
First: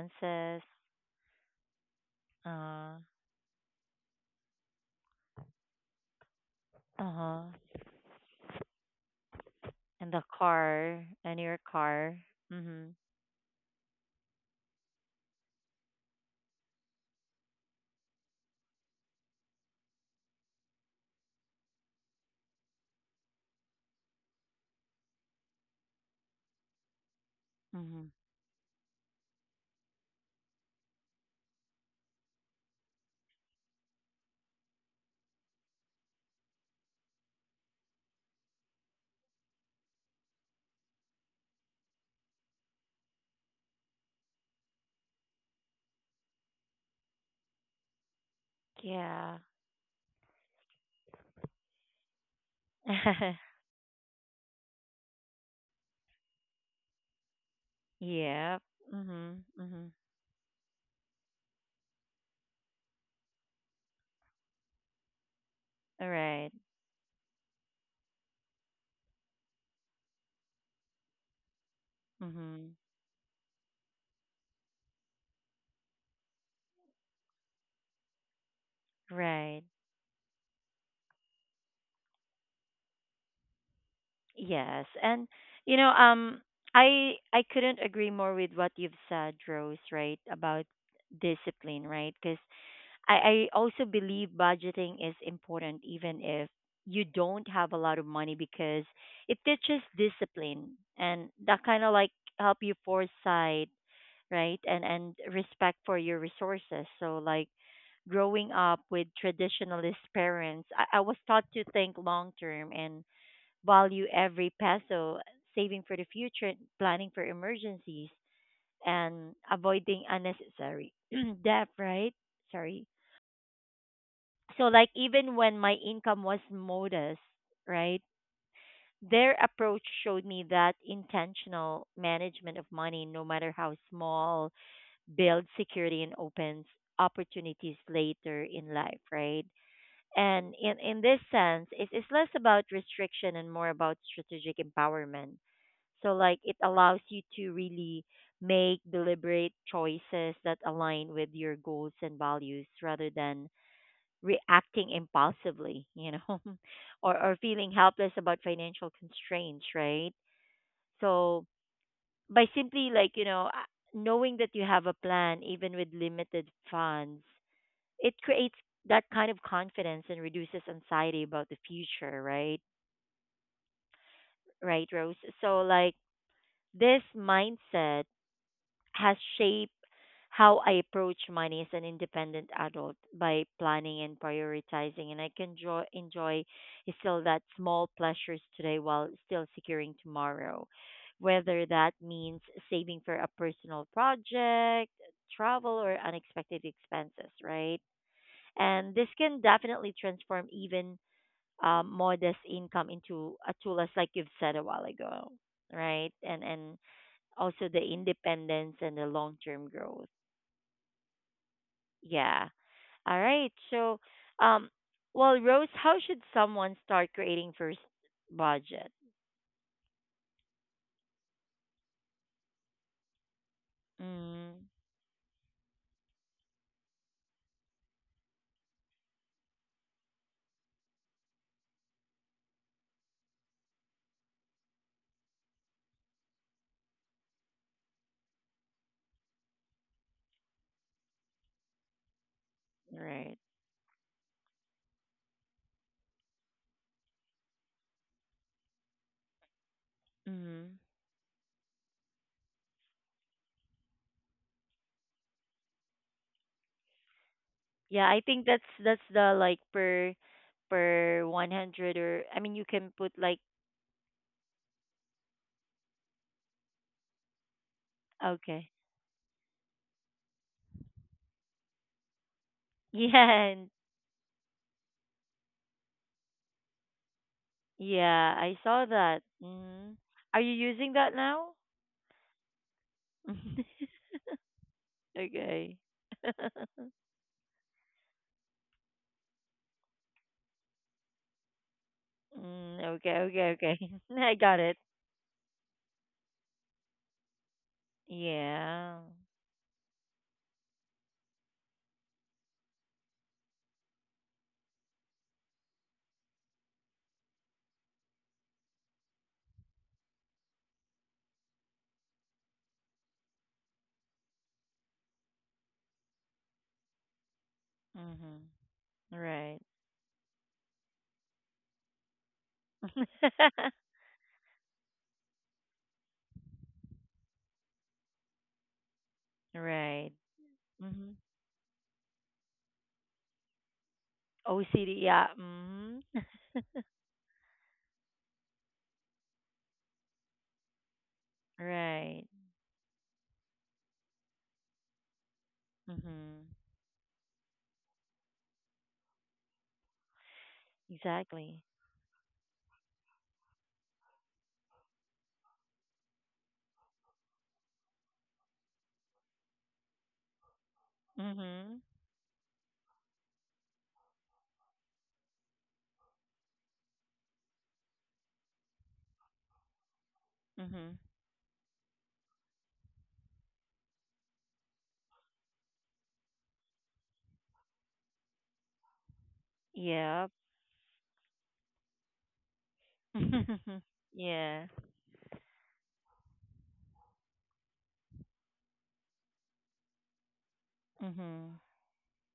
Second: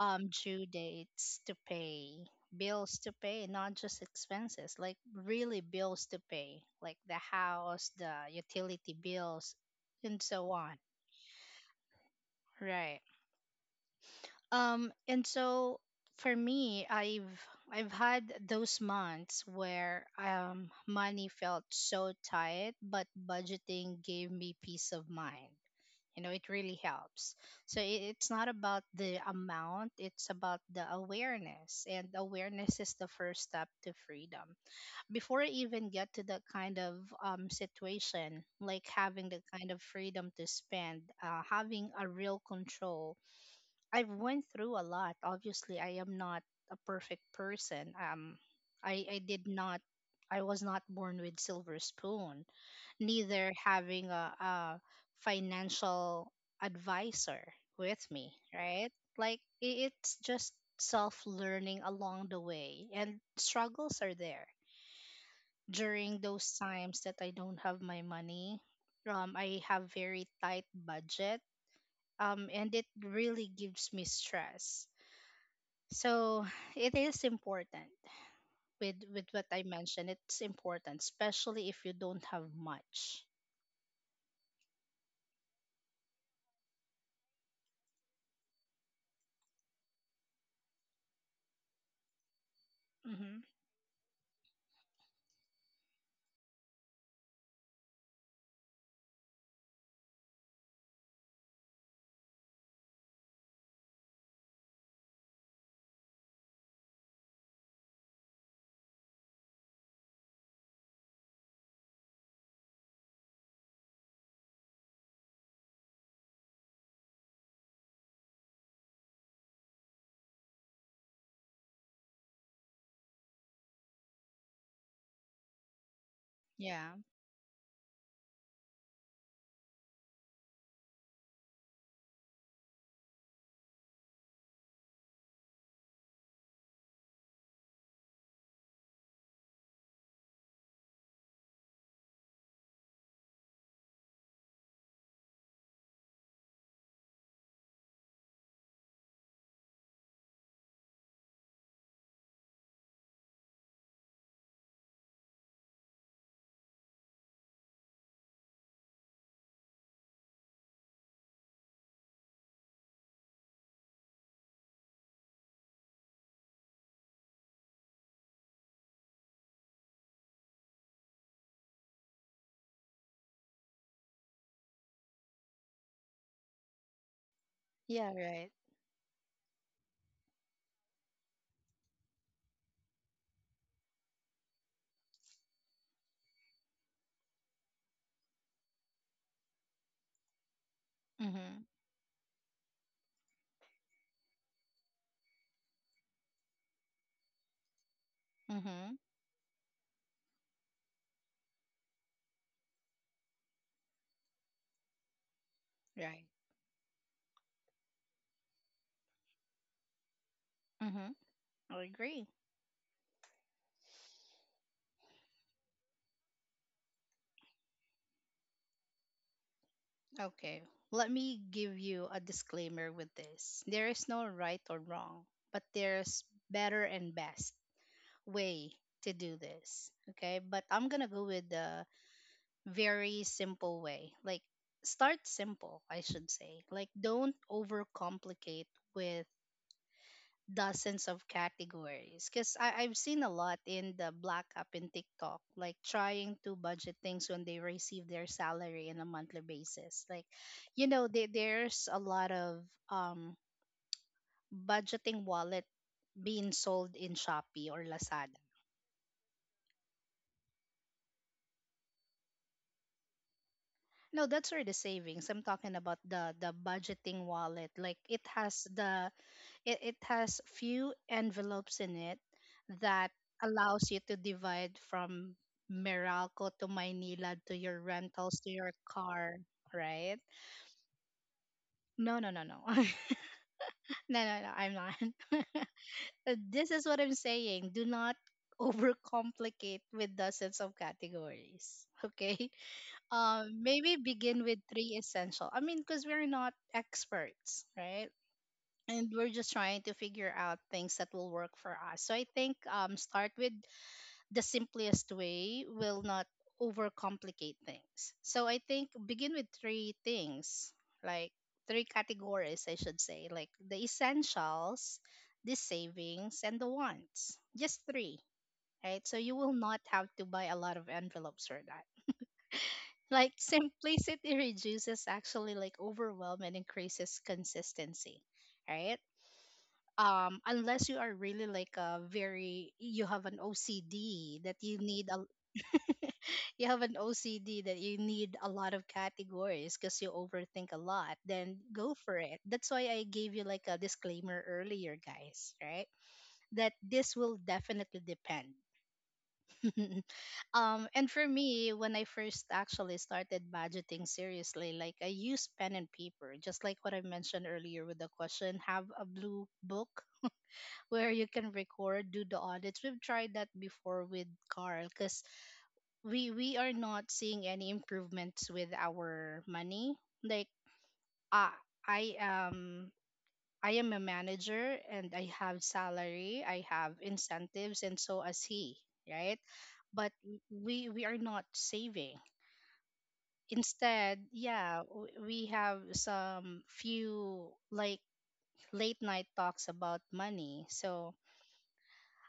Speaker 2: um, due dates to pay, bills
Speaker 1: Uh.
Speaker 2: to pay, not just expenses, like really bills to pay, like
Speaker 1: Uh
Speaker 2: the
Speaker 1: huh.
Speaker 2: house, the utility bills,
Speaker 1: And
Speaker 2: and
Speaker 1: the
Speaker 2: so on.
Speaker 1: car. And your car. Mhm.
Speaker 2: Right. And so for me, I've had those months where, um, money felt so tight, but budgeting gave me peace of mind. You know, it really helps. So
Speaker 1: Mhm.
Speaker 2: it's not about the amount; it's about the awareness, and awareness is the first step to freedom. Before I even get to that kind of, um, situation, like having the kind of freedom to spend, having a real control, I've went through a lot. Obviously, I am not a perfect person. I
Speaker 1: Yeah.
Speaker 2: did not. I was not born with silver spoon. Neither having a financial advisor with me,
Speaker 1: Yep.
Speaker 2: right?
Speaker 1: Mhm.
Speaker 2: Like
Speaker 1: Mhm.
Speaker 2: it's just self learning along the way, and struggles are there
Speaker 1: All
Speaker 2: during
Speaker 1: right.
Speaker 2: those times that I don't have my money. I have very tight budget.
Speaker 1: Mhm.
Speaker 2: And it really gives me stress, so it is important with what
Speaker 1: Right.
Speaker 2: I mentioned. It's important, especially if you don't have much.
Speaker 1: Yes. And you know, um I I couldn't agree more with what you've said, Rose, right, about discipline, right? Cuz I
Speaker 2: Mm-hmm.
Speaker 1: I also believe budgeting is important even if you don't have a lot of money because it teaches discipline and that kind of like help you foresight, right? And respect for your resources. So like growing up with traditionalist parents, I was taught to think long term and value every peso, saving for the future, planning for emergencies, and avoiding unnecessary debt, right? Sorry. So like even when my income was
Speaker 2: Yeah.
Speaker 1: modest, right? Their approach showed me that intentional management of money, no matter how small, builds security and opens opportunities later in life, right? And in this sense, it's less about restriction and more about strategic empowerment. So, like, it allows you to really make deliberate choices that align with your goals and values rather than reacting impulsively, or feeling helpless about financial constraints, right? So, by simply, like, knowing that you have a plan even with limited funds, it creates that kind of confidence and reduces anxiety about the future, right? Right, Rose? So like this mindset
Speaker 2: Yeah. Right.
Speaker 1: has shaped how I approach money as an independent adult, by planning and prioritizing. And I can enjoy still that small pleasures today while still securing tomorrow. Whether
Speaker 2: Mm-hmm.
Speaker 1: that means saving for a personal project, travel, or unexpected expenses, right? And
Speaker 2: Mm-hmm.
Speaker 1: this can definitely transform even, modest income into a tool, as like you've said a while ago, right?
Speaker 2: Right.
Speaker 1: And also the independence and the long term growth.
Speaker 2: Mm-hmm. I agree.
Speaker 1: Yeah. All right. So, um, well, Rose, how should someone start creating first budget?
Speaker 2: Okay. Let me give you a disclaimer with this. There is no right
Speaker 1: Mm,
Speaker 2: or wrong, but there's better and best way to do this. Okay. But I'm gonna go with the very simple way. Like start simple, I should say. Like don't overcomplicate with dozens of categories, because I've seen a
Speaker 1: right.
Speaker 2: lot in the black app in TikTok, like trying to budget things when they receive their salary on a monthly basis. Like,
Speaker 1: Mm-hmm.
Speaker 2: you know, there's a lot of, um, budgeting wallet being sold in Shopee or
Speaker 1: Yeah, I
Speaker 2: Lazada.
Speaker 1: think that's the like, per 100, or I mean you can put like,
Speaker 2: No, that's where the savings. I'm talking about the budgeting wallet. Like it
Speaker 1: okay.
Speaker 2: has the It has few envelopes in it that
Speaker 1: Yeah, and
Speaker 2: allows you to divide from Meralco to Maynila to your
Speaker 1: yeah,
Speaker 2: rentals
Speaker 1: I
Speaker 2: to your
Speaker 1: saw that.
Speaker 2: car,
Speaker 1: Mm.
Speaker 2: right?
Speaker 1: Are you using that now?
Speaker 2: No, no, no, no. No, no, no, I'm not.
Speaker 1: Okay.
Speaker 2: This is what I'm saying. Do not overcomplicate with dozens of categories. Okay.
Speaker 1: Mm, okay, okay, okay.
Speaker 2: Maybe
Speaker 1: I
Speaker 2: begin
Speaker 1: got
Speaker 2: with
Speaker 1: it.
Speaker 2: three essential. I mean, because we're not experts, right?
Speaker 1: Yeah.
Speaker 2: And we're just trying to figure out things that will work for us. So I think, start with the simplest way will not overcomplicate things. So I think begin with three things, like three categories, I should say, like the essentials, the savings, and the wants. Just three,
Speaker 1: Mhm.
Speaker 2: right? So you will
Speaker 1: Right.
Speaker 2: not have to buy a lot of envelopes for that. Like simplicity reduces actually like overwhelm and increases consistency, right?
Speaker 1: Right.
Speaker 2: Um, unless you are
Speaker 1: Mhm.
Speaker 2: really like a very you have an OCD that you
Speaker 1: OCD.
Speaker 2: need a
Speaker 1: Yeah. Mhm.
Speaker 2: you have an OCD that you need a lot of categories because you overthink a lot, then go for
Speaker 1: Right.
Speaker 2: it. That's why I gave you like a disclaimer earlier, guys, right?
Speaker 1: Mhm.
Speaker 2: That this will definitely depend. Um, and for
Speaker 1: Exactly.
Speaker 2: me, when I first actually started budgeting seriously, like I use pen and paper, just like what I mentioned earlier with the question, have a blue book where you can
Speaker 1: Mhm.
Speaker 2: record, do the audits. We've tried that before with Carl, because we are not seeing any improvements with our money. Like,
Speaker 1: Mhm.
Speaker 2: uh, I am I am a manager, and I have salary, I have incentives, and so as he, right? But
Speaker 1: Yep.
Speaker 2: we are not saving. Instead,
Speaker 1: Yeah.
Speaker 2: yeah, we have some few like late night talks about money. So
Speaker 1: Mhm.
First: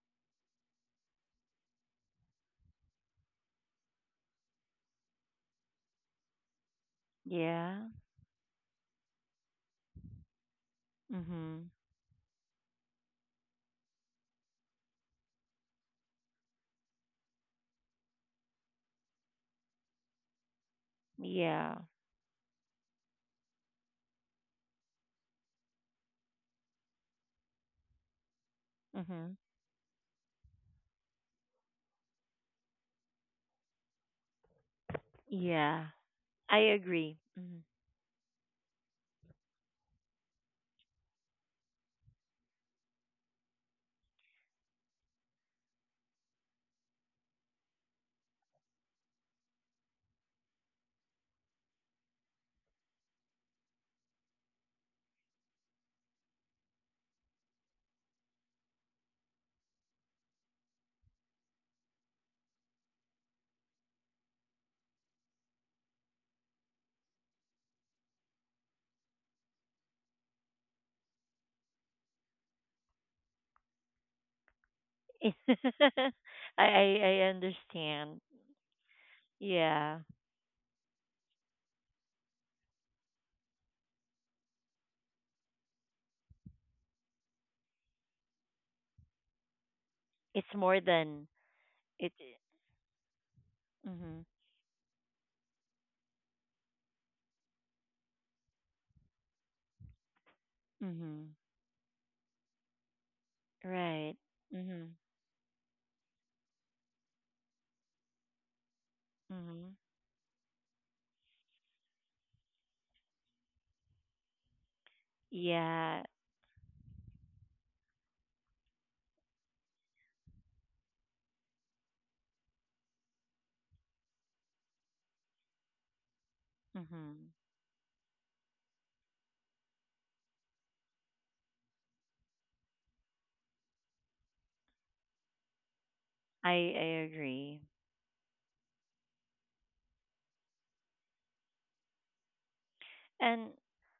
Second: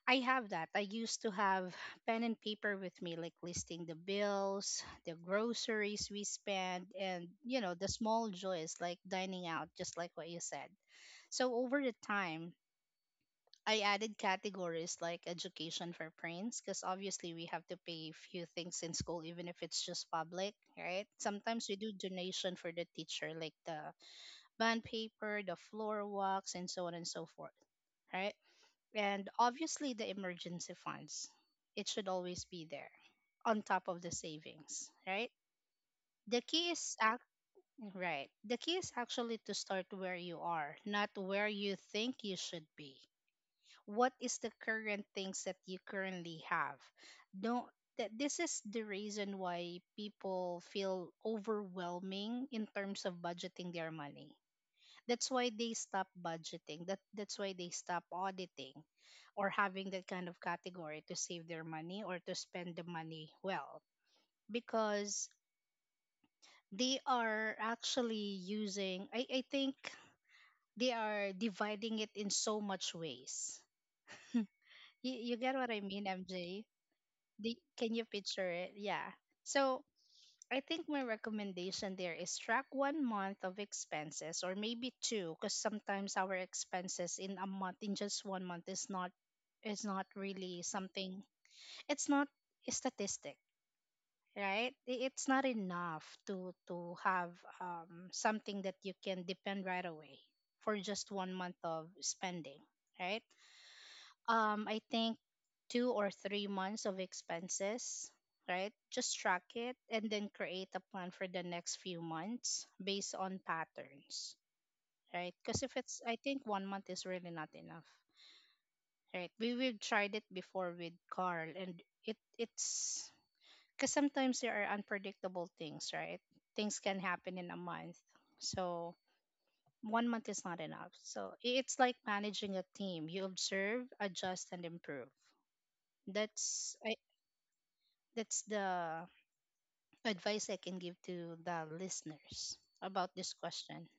Speaker 2: I have that. I used to have pen and paper with me, like listing the bills, the groceries we spend, and you know,
Speaker 1: Yeah.
Speaker 2: the small joys like dining out, just like what you said. So
Speaker 1: Mhm.
Speaker 2: over the time, I added categories like education for prints, because obviously we have to pay few things in school, even if it's just public, right? Sometimes we
Speaker 1: Yeah.
Speaker 2: do donation for the teacher, like the band paper, the floor walks, and so on and so forth, right? And
Speaker 1: Mhm.
Speaker 2: obviously the emergency funds. It should always be there on top of the savings, right?
Speaker 1: Yeah.
Speaker 2: The
Speaker 1: I
Speaker 2: key is
Speaker 1: agree.
Speaker 2: act,
Speaker 1: Mhm.
Speaker 2: right. The key is actually to start where you are, not where you think you should be. What is the current things that you currently have? Don't, that this is the reason why people feel overwhelming in terms of budgeting their money, that's why they stop budgeting. That's why they stop auditing or having that kind of category to save their money or to spend the money well, because they are actually using, I think they are dividing it in so much ways. You get what I mean,
Speaker 1: I,
Speaker 2: MJ?
Speaker 1: I I
Speaker 2: Can you
Speaker 1: understand.
Speaker 2: picture it? Yeah. So
Speaker 1: Yeah.
Speaker 2: I think my recommendation there is track 1 month of expenses or maybe two, because sometimes our expenses in a month, in just 1 month, is not
Speaker 1: It's
Speaker 2: really
Speaker 1: more
Speaker 2: something.
Speaker 1: than
Speaker 2: It's
Speaker 1: it.
Speaker 2: not a statistic,
Speaker 1: Mhm.
Speaker 2: right? It's not enough to have something that you can depend right away for just
Speaker 1: Mhm.
Speaker 2: 1 month of spending, right?
Speaker 1: Right.
Speaker 2: I
Speaker 1: Mhm.
Speaker 2: think 2 or 3 months of expenses, right? Just track
Speaker 1: Mhm.
Speaker 2: it and then create a plan for the next few months based on patterns, right? Because if
Speaker 1: Yeah.
Speaker 2: it's, I think 1 month is really not enough, right? We've tried it before with Carl, and it it's because sometimes there are unpredictable things, right? Things can
Speaker 1: Mhm.
Speaker 2: happen in a month, so 1 month is not enough. So it's like managing a team. You observe, adjust, and improve.
Speaker 1: I
Speaker 2: That's I
Speaker 1: I agree.
Speaker 2: That's the advice I can give to the listeners about this
Speaker 1: And
Speaker 2: question.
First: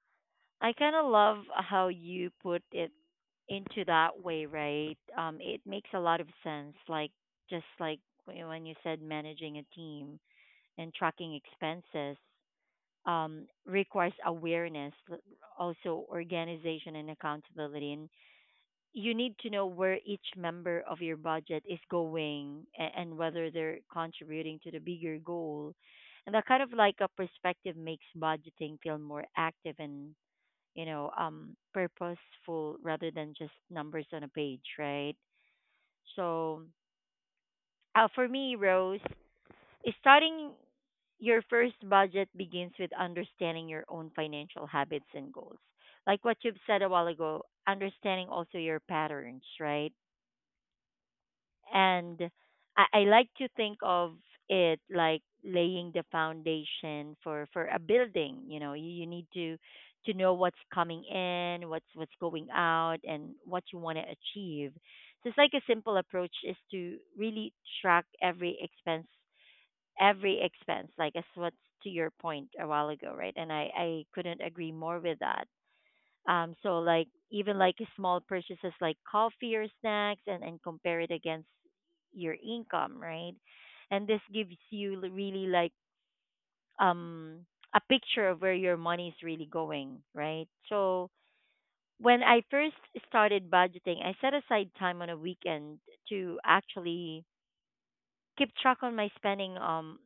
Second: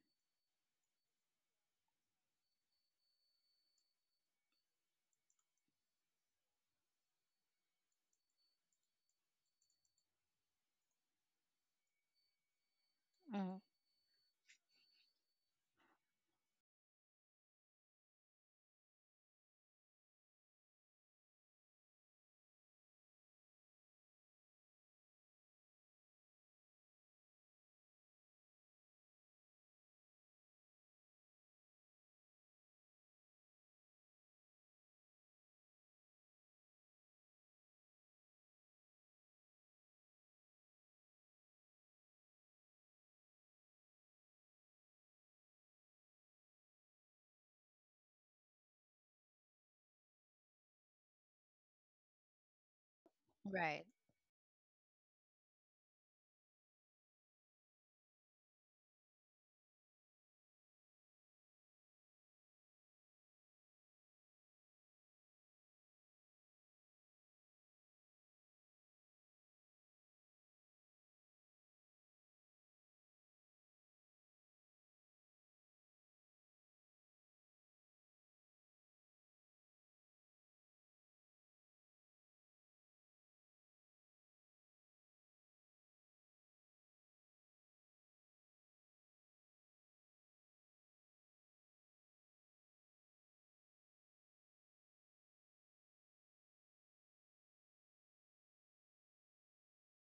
Speaker 1: I kind of love how you put it into that way, right? It makes a lot of sense. Like, just like when you said managing a team and tracking expenses,
Speaker 2: Mhm.
Speaker 1: requires awareness, also organization and accountability. And you need to know where each member of your budget is going, and whether they're contributing to the bigger goal. And that kind of like a perspective makes budgeting feel more active and, purposeful rather than just numbers on a page, right? So, for me, Rose, is starting your first budget begins with understanding your own financial habits and goals. Like what you've said a while ago, understanding also your patterns, right? And I like to think
Speaker 2: Right.
Speaker 1: of it like laying the foundation for a building. You need to know what's coming in, what's going out, and what you want to achieve. So it's like, a simple approach is to really track every expense every expense, like, as what's to your point a while ago, right? And I couldn't agree more with that. So like, even like small purchases like coffee or snacks, and compare it against your income, right? And this gives you really like, um a picture of where your money is really going, right? So when I first started budgeting, I set aside time on a weekend to actually keep track on my spending,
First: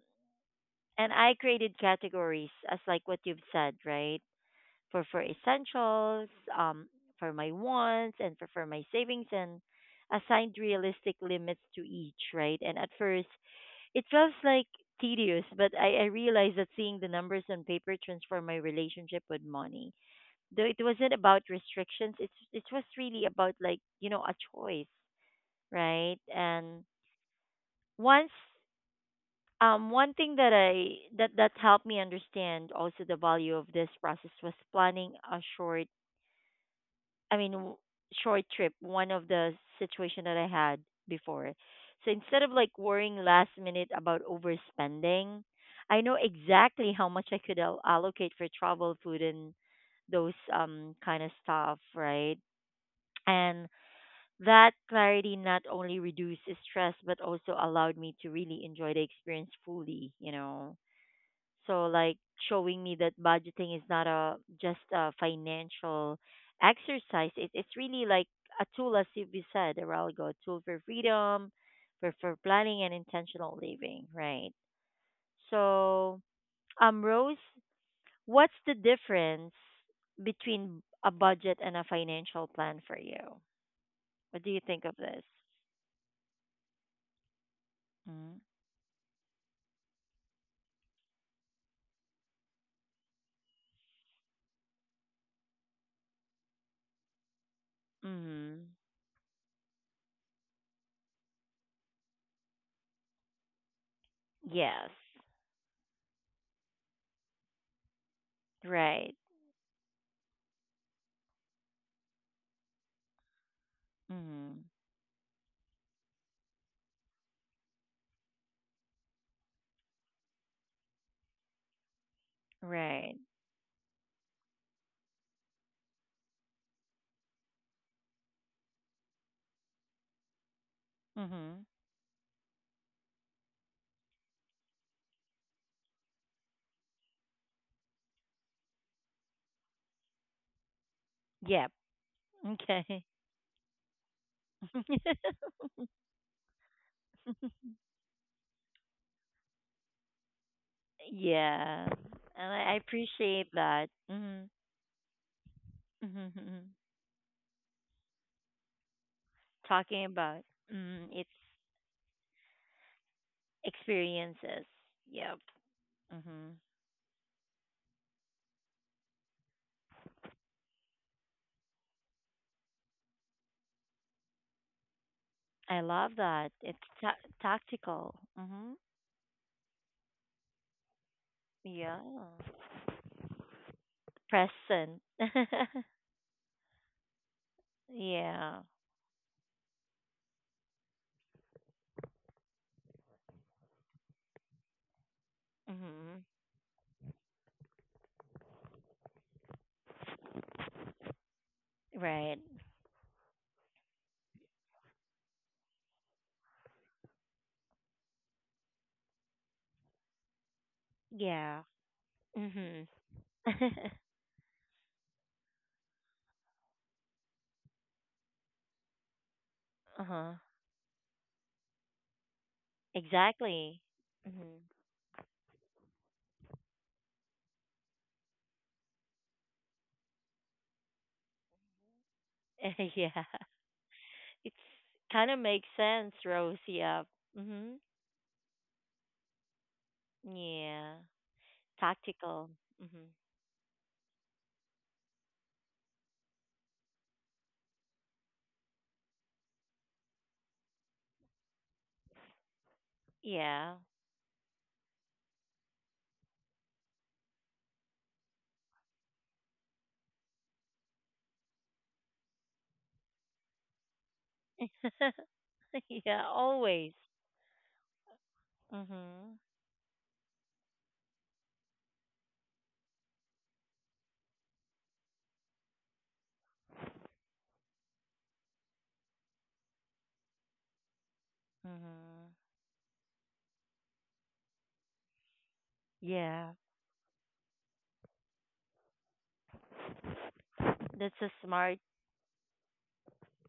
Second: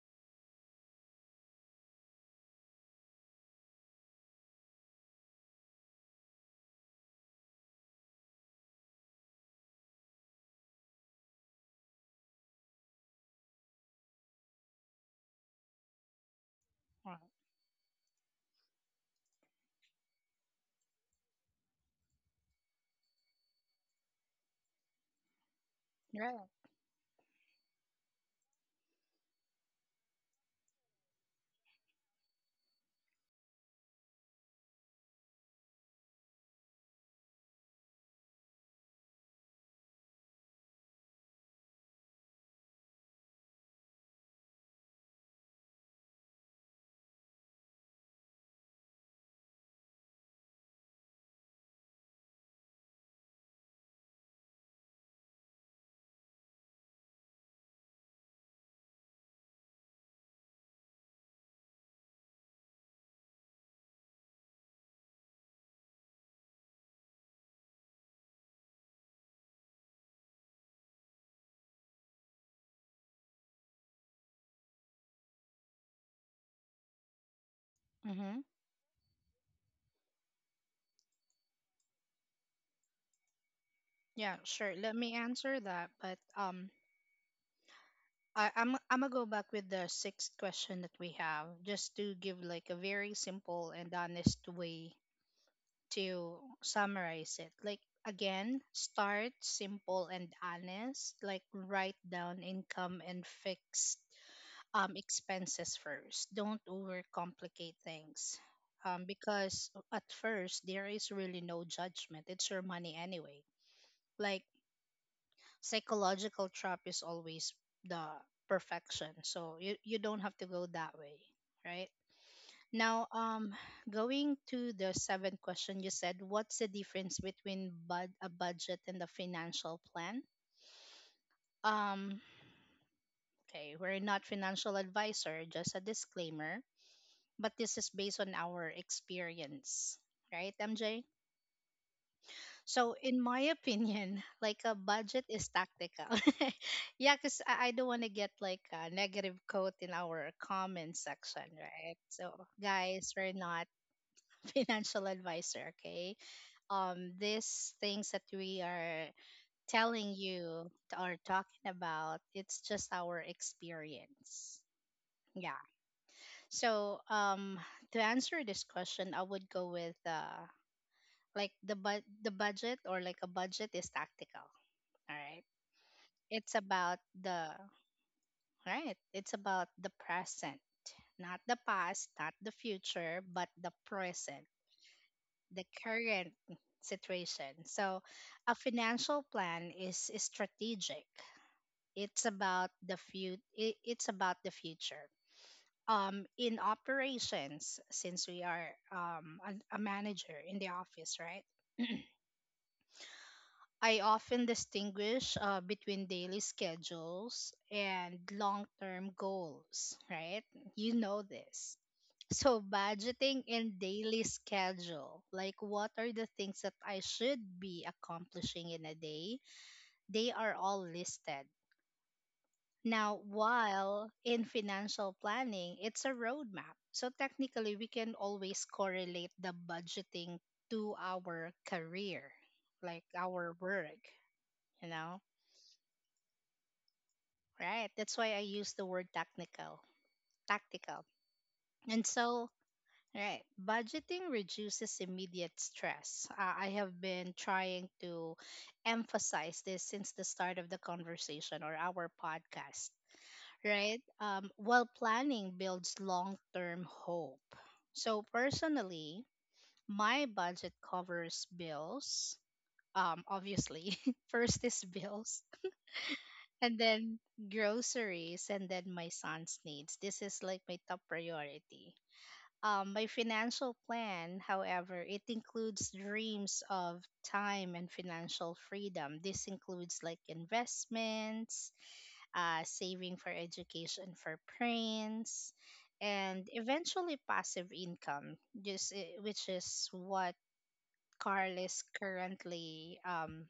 Speaker 1: and I created categories, as like what you've said, right? For essentials, um, for my wants, and for my savings, and assigned realistic limits to each. Right, and at first it feels like tedious, but I realized that seeing the
Speaker 2: Right.
Speaker 1: numbers on paper transformed my relationship with money. Though it wasn't about restrictions, it was really about, like, a choice, right?
Speaker 2: Right.
Speaker 1: And once, one thing that I that that helped me understand also the value of this process was planning a short, I mean, short trip, one of the situation that I had before. So instead of like worrying last minute about overspending, I know exactly how much I could allocate for travel, food, and those, kind of stuff, right? And that clarity not only reduced stress but also allowed me to really enjoy the experience fully. So like, showing me that budgeting is not a just a financial exercise. It's really like a tool, as you we said a while ago, a tool for freedom, for planning and intentional living, right? So, Rose,
Speaker 2: Mm-hmm.
Speaker 1: what's the difference between a budget and a financial plan for you?
Speaker 2: Yeah,
Speaker 1: What do you
Speaker 2: sure.
Speaker 1: think
Speaker 2: Let
Speaker 1: of
Speaker 2: me
Speaker 1: this?
Speaker 2: answer that. But
Speaker 1: Mm-hmm.
Speaker 2: I'm gonna go back with the sixth question that we have, just to give like a very simple and honest way to summarize it. Like again,
Speaker 1: Mm-hmm.
Speaker 2: start simple and honest. Like write down income and fixed
Speaker 1: Yes.
Speaker 2: expenses first. Don't overcomplicate things.
Speaker 1: Right.
Speaker 2: Because at first, there is really no judgment. It's your money anyway. Like,
Speaker 1: Mm-hmm.
Speaker 2: psychological trap is always the perfection. So you don't have to go that way, right? Now,
Speaker 1: Right.
Speaker 2: going to the seventh question, you said, what's the difference between a budget and a financial plan?
Speaker 1: Mm-hmm.
Speaker 2: Um, okay, we're not financial advisor, just a disclaimer, but this is based on our experience, right, MJ?
Speaker 1: Yep.
Speaker 2: So,
Speaker 1: Okay.
Speaker 2: in my opinion, like a budget is tactical. Yeah, because I don't want to get like a negative quote in our comment section,
Speaker 1: Yeah,
Speaker 2: right? So,
Speaker 1: and I
Speaker 2: guys, we're
Speaker 1: appreciate
Speaker 2: not
Speaker 1: that. Hmm.
Speaker 2: financial advisor, okay? These things that we are telling
Speaker 1: Talking about,
Speaker 2: you or
Speaker 1: its
Speaker 2: talking about, it's just our experience.
Speaker 1: experiences. Yep.
Speaker 2: Yeah.
Speaker 1: Hmm.
Speaker 2: So, to answer this question, I would go with like the budget or like a budget is tactical, all right.
Speaker 1: I love that.
Speaker 2: it's
Speaker 1: It's
Speaker 2: about the
Speaker 1: tactical. Hmm.
Speaker 2: Right, it's about the present, not the
Speaker 1: Yeah.
Speaker 2: past, not the future, but the present,
Speaker 1: Present.
Speaker 2: the current situation. So
Speaker 1: Yeah.
Speaker 2: a financial plan is strategic. It's about the future.
Speaker 1: Hmm.
Speaker 2: In operations, since we are a manager in the office, right?
Speaker 1: Right.
Speaker 2: I often distinguish between daily schedules and long term goals, right? You know
Speaker 1: Yeah.
Speaker 2: this. So,
Speaker 1: Hmm.
Speaker 2: budgeting
Speaker 1: Uh
Speaker 2: and daily schedule, like, what are the things that I should be accomplishing in a day?
Speaker 1: huh.
Speaker 2: They are all listed. Now,
Speaker 1: Exactly.
Speaker 2: while in
Speaker 1: Hmm.
Speaker 2: financial planning, it's a roadmap. So, technically, we can always correlate the budgeting to our career, like
Speaker 1: Yeah.
Speaker 2: our work,
Speaker 1: It's
Speaker 2: you know?
Speaker 1: kind of makes sense, Rose. Yeah. Mhm.
Speaker 2: Right. That's why I use the word technical,
Speaker 1: Yeah.
Speaker 2: tactical. And
Speaker 1: Tactical.
Speaker 2: so,
Speaker 1: Mhm.
Speaker 2: right, budgeting reduces immediate stress. I have been trying to emphasize this since the start of the conversation or our podcast,
Speaker 1: Yeah.
Speaker 2: right? While planning builds long term hope. So, personally, my budget covers bills. Obviously, first is bills,
Speaker 1: Yeah.
Speaker 2: and
Speaker 1: Always.
Speaker 2: then groceries, and then my
Speaker 1: Mhm.
Speaker 2: son's needs. This is like my top priority. My financial plan, however, it includes dreams of time and financial freedom. This includes like investments,
Speaker 1: Mhm.
Speaker 2: saving for education for parents, and
Speaker 1: Yeah.
Speaker 2: eventually passive income, which is what
Speaker 1: That's a
Speaker 2: Carl
Speaker 1: smart
Speaker 2: is currently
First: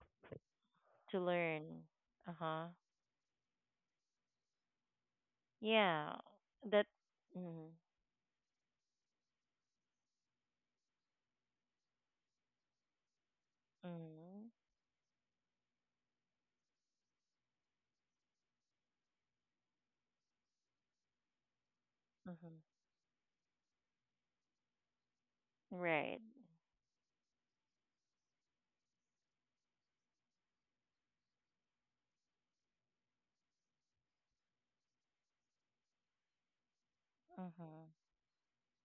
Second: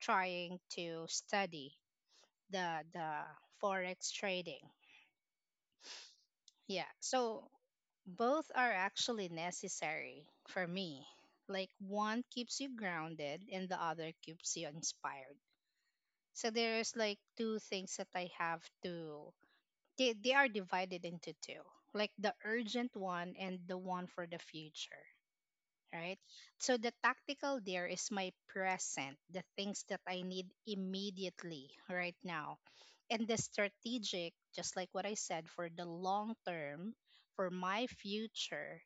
Speaker 2: trying to
Speaker 1: to learn.
Speaker 2: study
Speaker 1: Uh huh.
Speaker 2: the forex trading.
Speaker 1: Yeah. That.
Speaker 2: Yeah. So
Speaker 1: Mhm.
Speaker 2: both are actually necessary for me. Like one keeps you grounded and the other
Speaker 1: Mhm.
Speaker 2: keeps you inspired. So there's like two things that I have to they are divided into two. Like the
Speaker 1: Mhm.
Speaker 2: urgent one and the one for the future. Right?
Speaker 1: Right.
Speaker 2: So the tactical there is my present, the things that I need immediately right now. And the strategic, just like what I said, for the long term, for my
Speaker 1: Mhm.
Speaker 2: future,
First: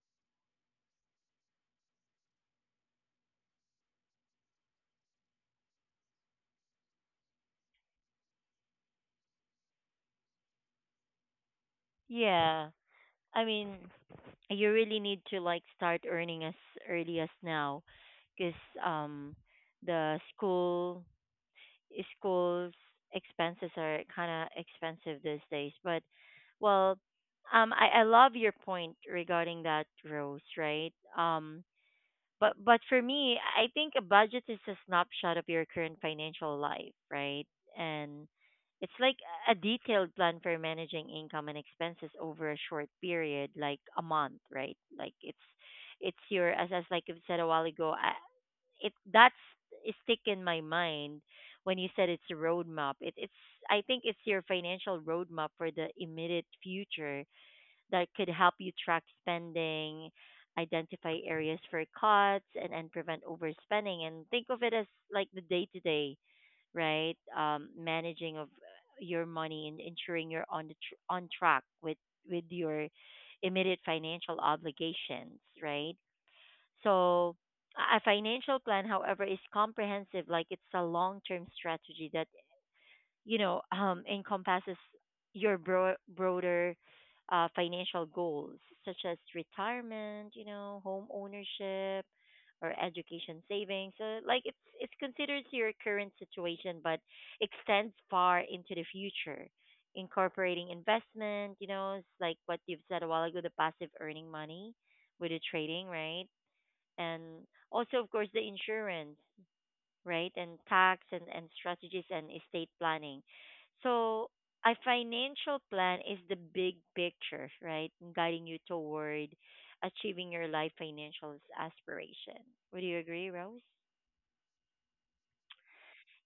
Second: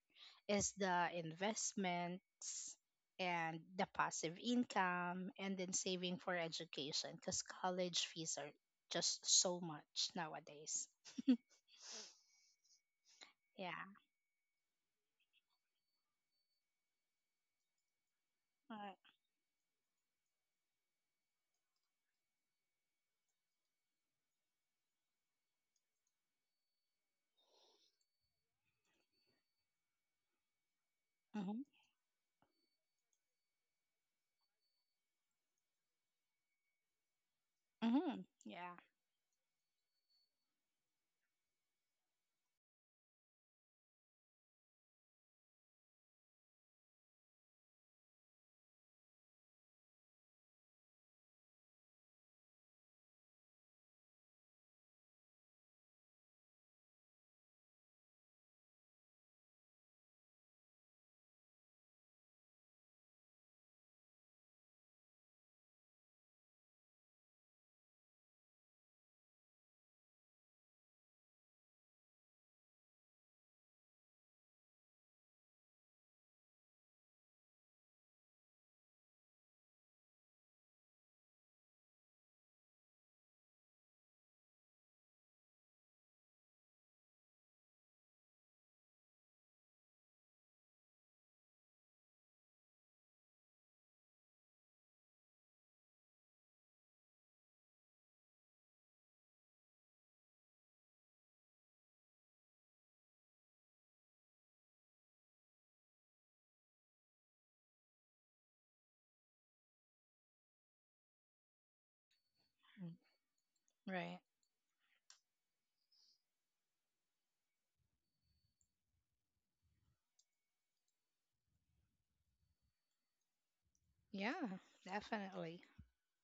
Speaker 2: is the investments and the passive income, and then saving for education, because college fees are just so much nowadays.
Speaker 1: Yeah. I mean,
Speaker 2: Yeah.
Speaker 1: you really need to like start earning as early as now because um the schools expenses are kind of expensive these days but well I love your point regarding that rose, right.
Speaker 2: Mm-hmm.
Speaker 1: But for me, I think a budget is a snapshot of your current financial life, right?
Speaker 2: Mm-hmm.
Speaker 1: And
Speaker 2: Yeah.
Speaker 1: it's like a detailed plan for managing income and expenses over a short period, like a month, right? Like it's your, as like you said a while ago, I, it that's it stick in my mind when you said it's a roadmap. It it's I think it's your financial roadmap for the immediate future that could help you track spending, identify areas for cuts, and prevent overspending. And think of it as like the day to day, right? Managing of your money and ensuring you're on the on track with your immediate financial obligations, right? So a financial plan, however, is comprehensive. Like it's a long term strategy that encompasses your broader financial goals such as retirement, you know, home ownership, or education savings. So like it's considered to your current situation, but extends far into the future, incorporating investment. You know, it's like what you've said a while ago, the passive earning money with the trading, right? And also, of course, the insurance, right? And tax and, strategies and estate
Speaker 2: Mm.
Speaker 1: planning.
Speaker 2: Right.
Speaker 1: So a financial plan is the big picture, right? And guiding you toward achieving your life financial aspiration. Would you agree, Rose?
Speaker 2: Yeah, definitely.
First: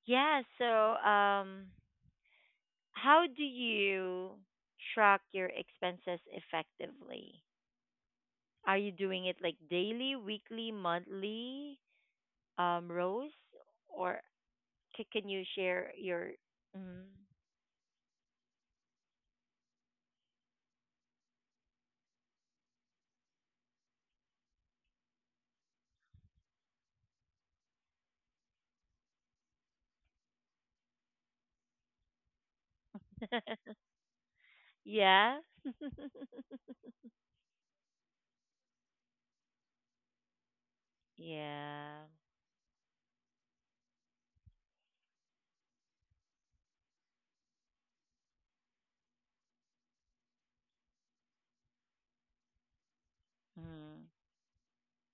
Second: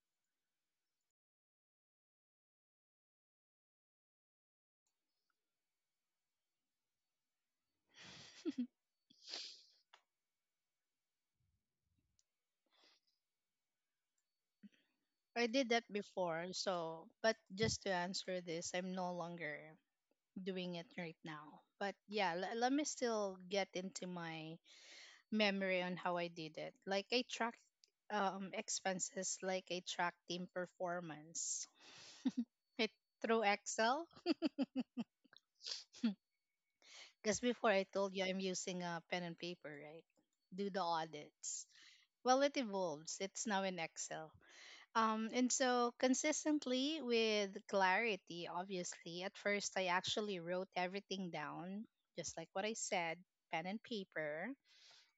Speaker 1: Yeah, so um how do you track your expenses effectively? Are you doing it like daily, weekly, monthly, Rose? Or can you
Speaker 2: I did that
Speaker 1: share your
Speaker 2: before,
Speaker 1: mm
Speaker 2: so but just to answer this, I'm no longer doing it right now. But yeah, let me still get into my memory on how I did it. Like I track expenses, like I track team performance. It Through Excel,
Speaker 1: Yeah.
Speaker 2: because before I told you I'm using a pen and paper, right? Do the audits.
Speaker 1: yeah.
Speaker 2: Well, it evolves. It's now in Excel. And so consistently with clarity, obviously, at first I actually wrote everything down, just like what I said, pen and
Speaker 1: Mm.
Speaker 2: paper.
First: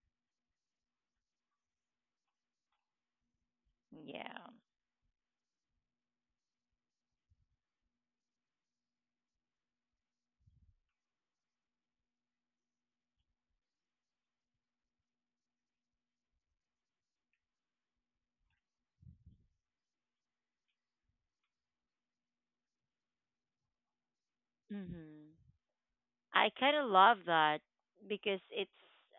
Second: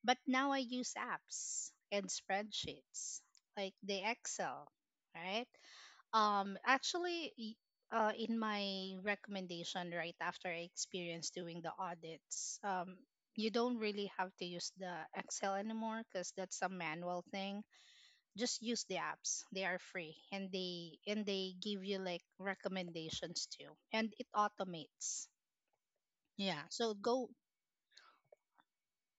Speaker 2: But now I use apps and spreadsheets, like the
Speaker 1: Yeah.
Speaker 2: Excel, right? Actually, in my recommendation right after I experienced doing the audits, you don't really have to use the Excel anymore because that's a manual thing. Just use the apps. They are free, and they give you like recommendations too, and it
Speaker 1: hmm
Speaker 2: automates.
Speaker 1: I
Speaker 2: Yeah.
Speaker 1: kind of
Speaker 2: So
Speaker 1: love
Speaker 2: go
Speaker 1: that because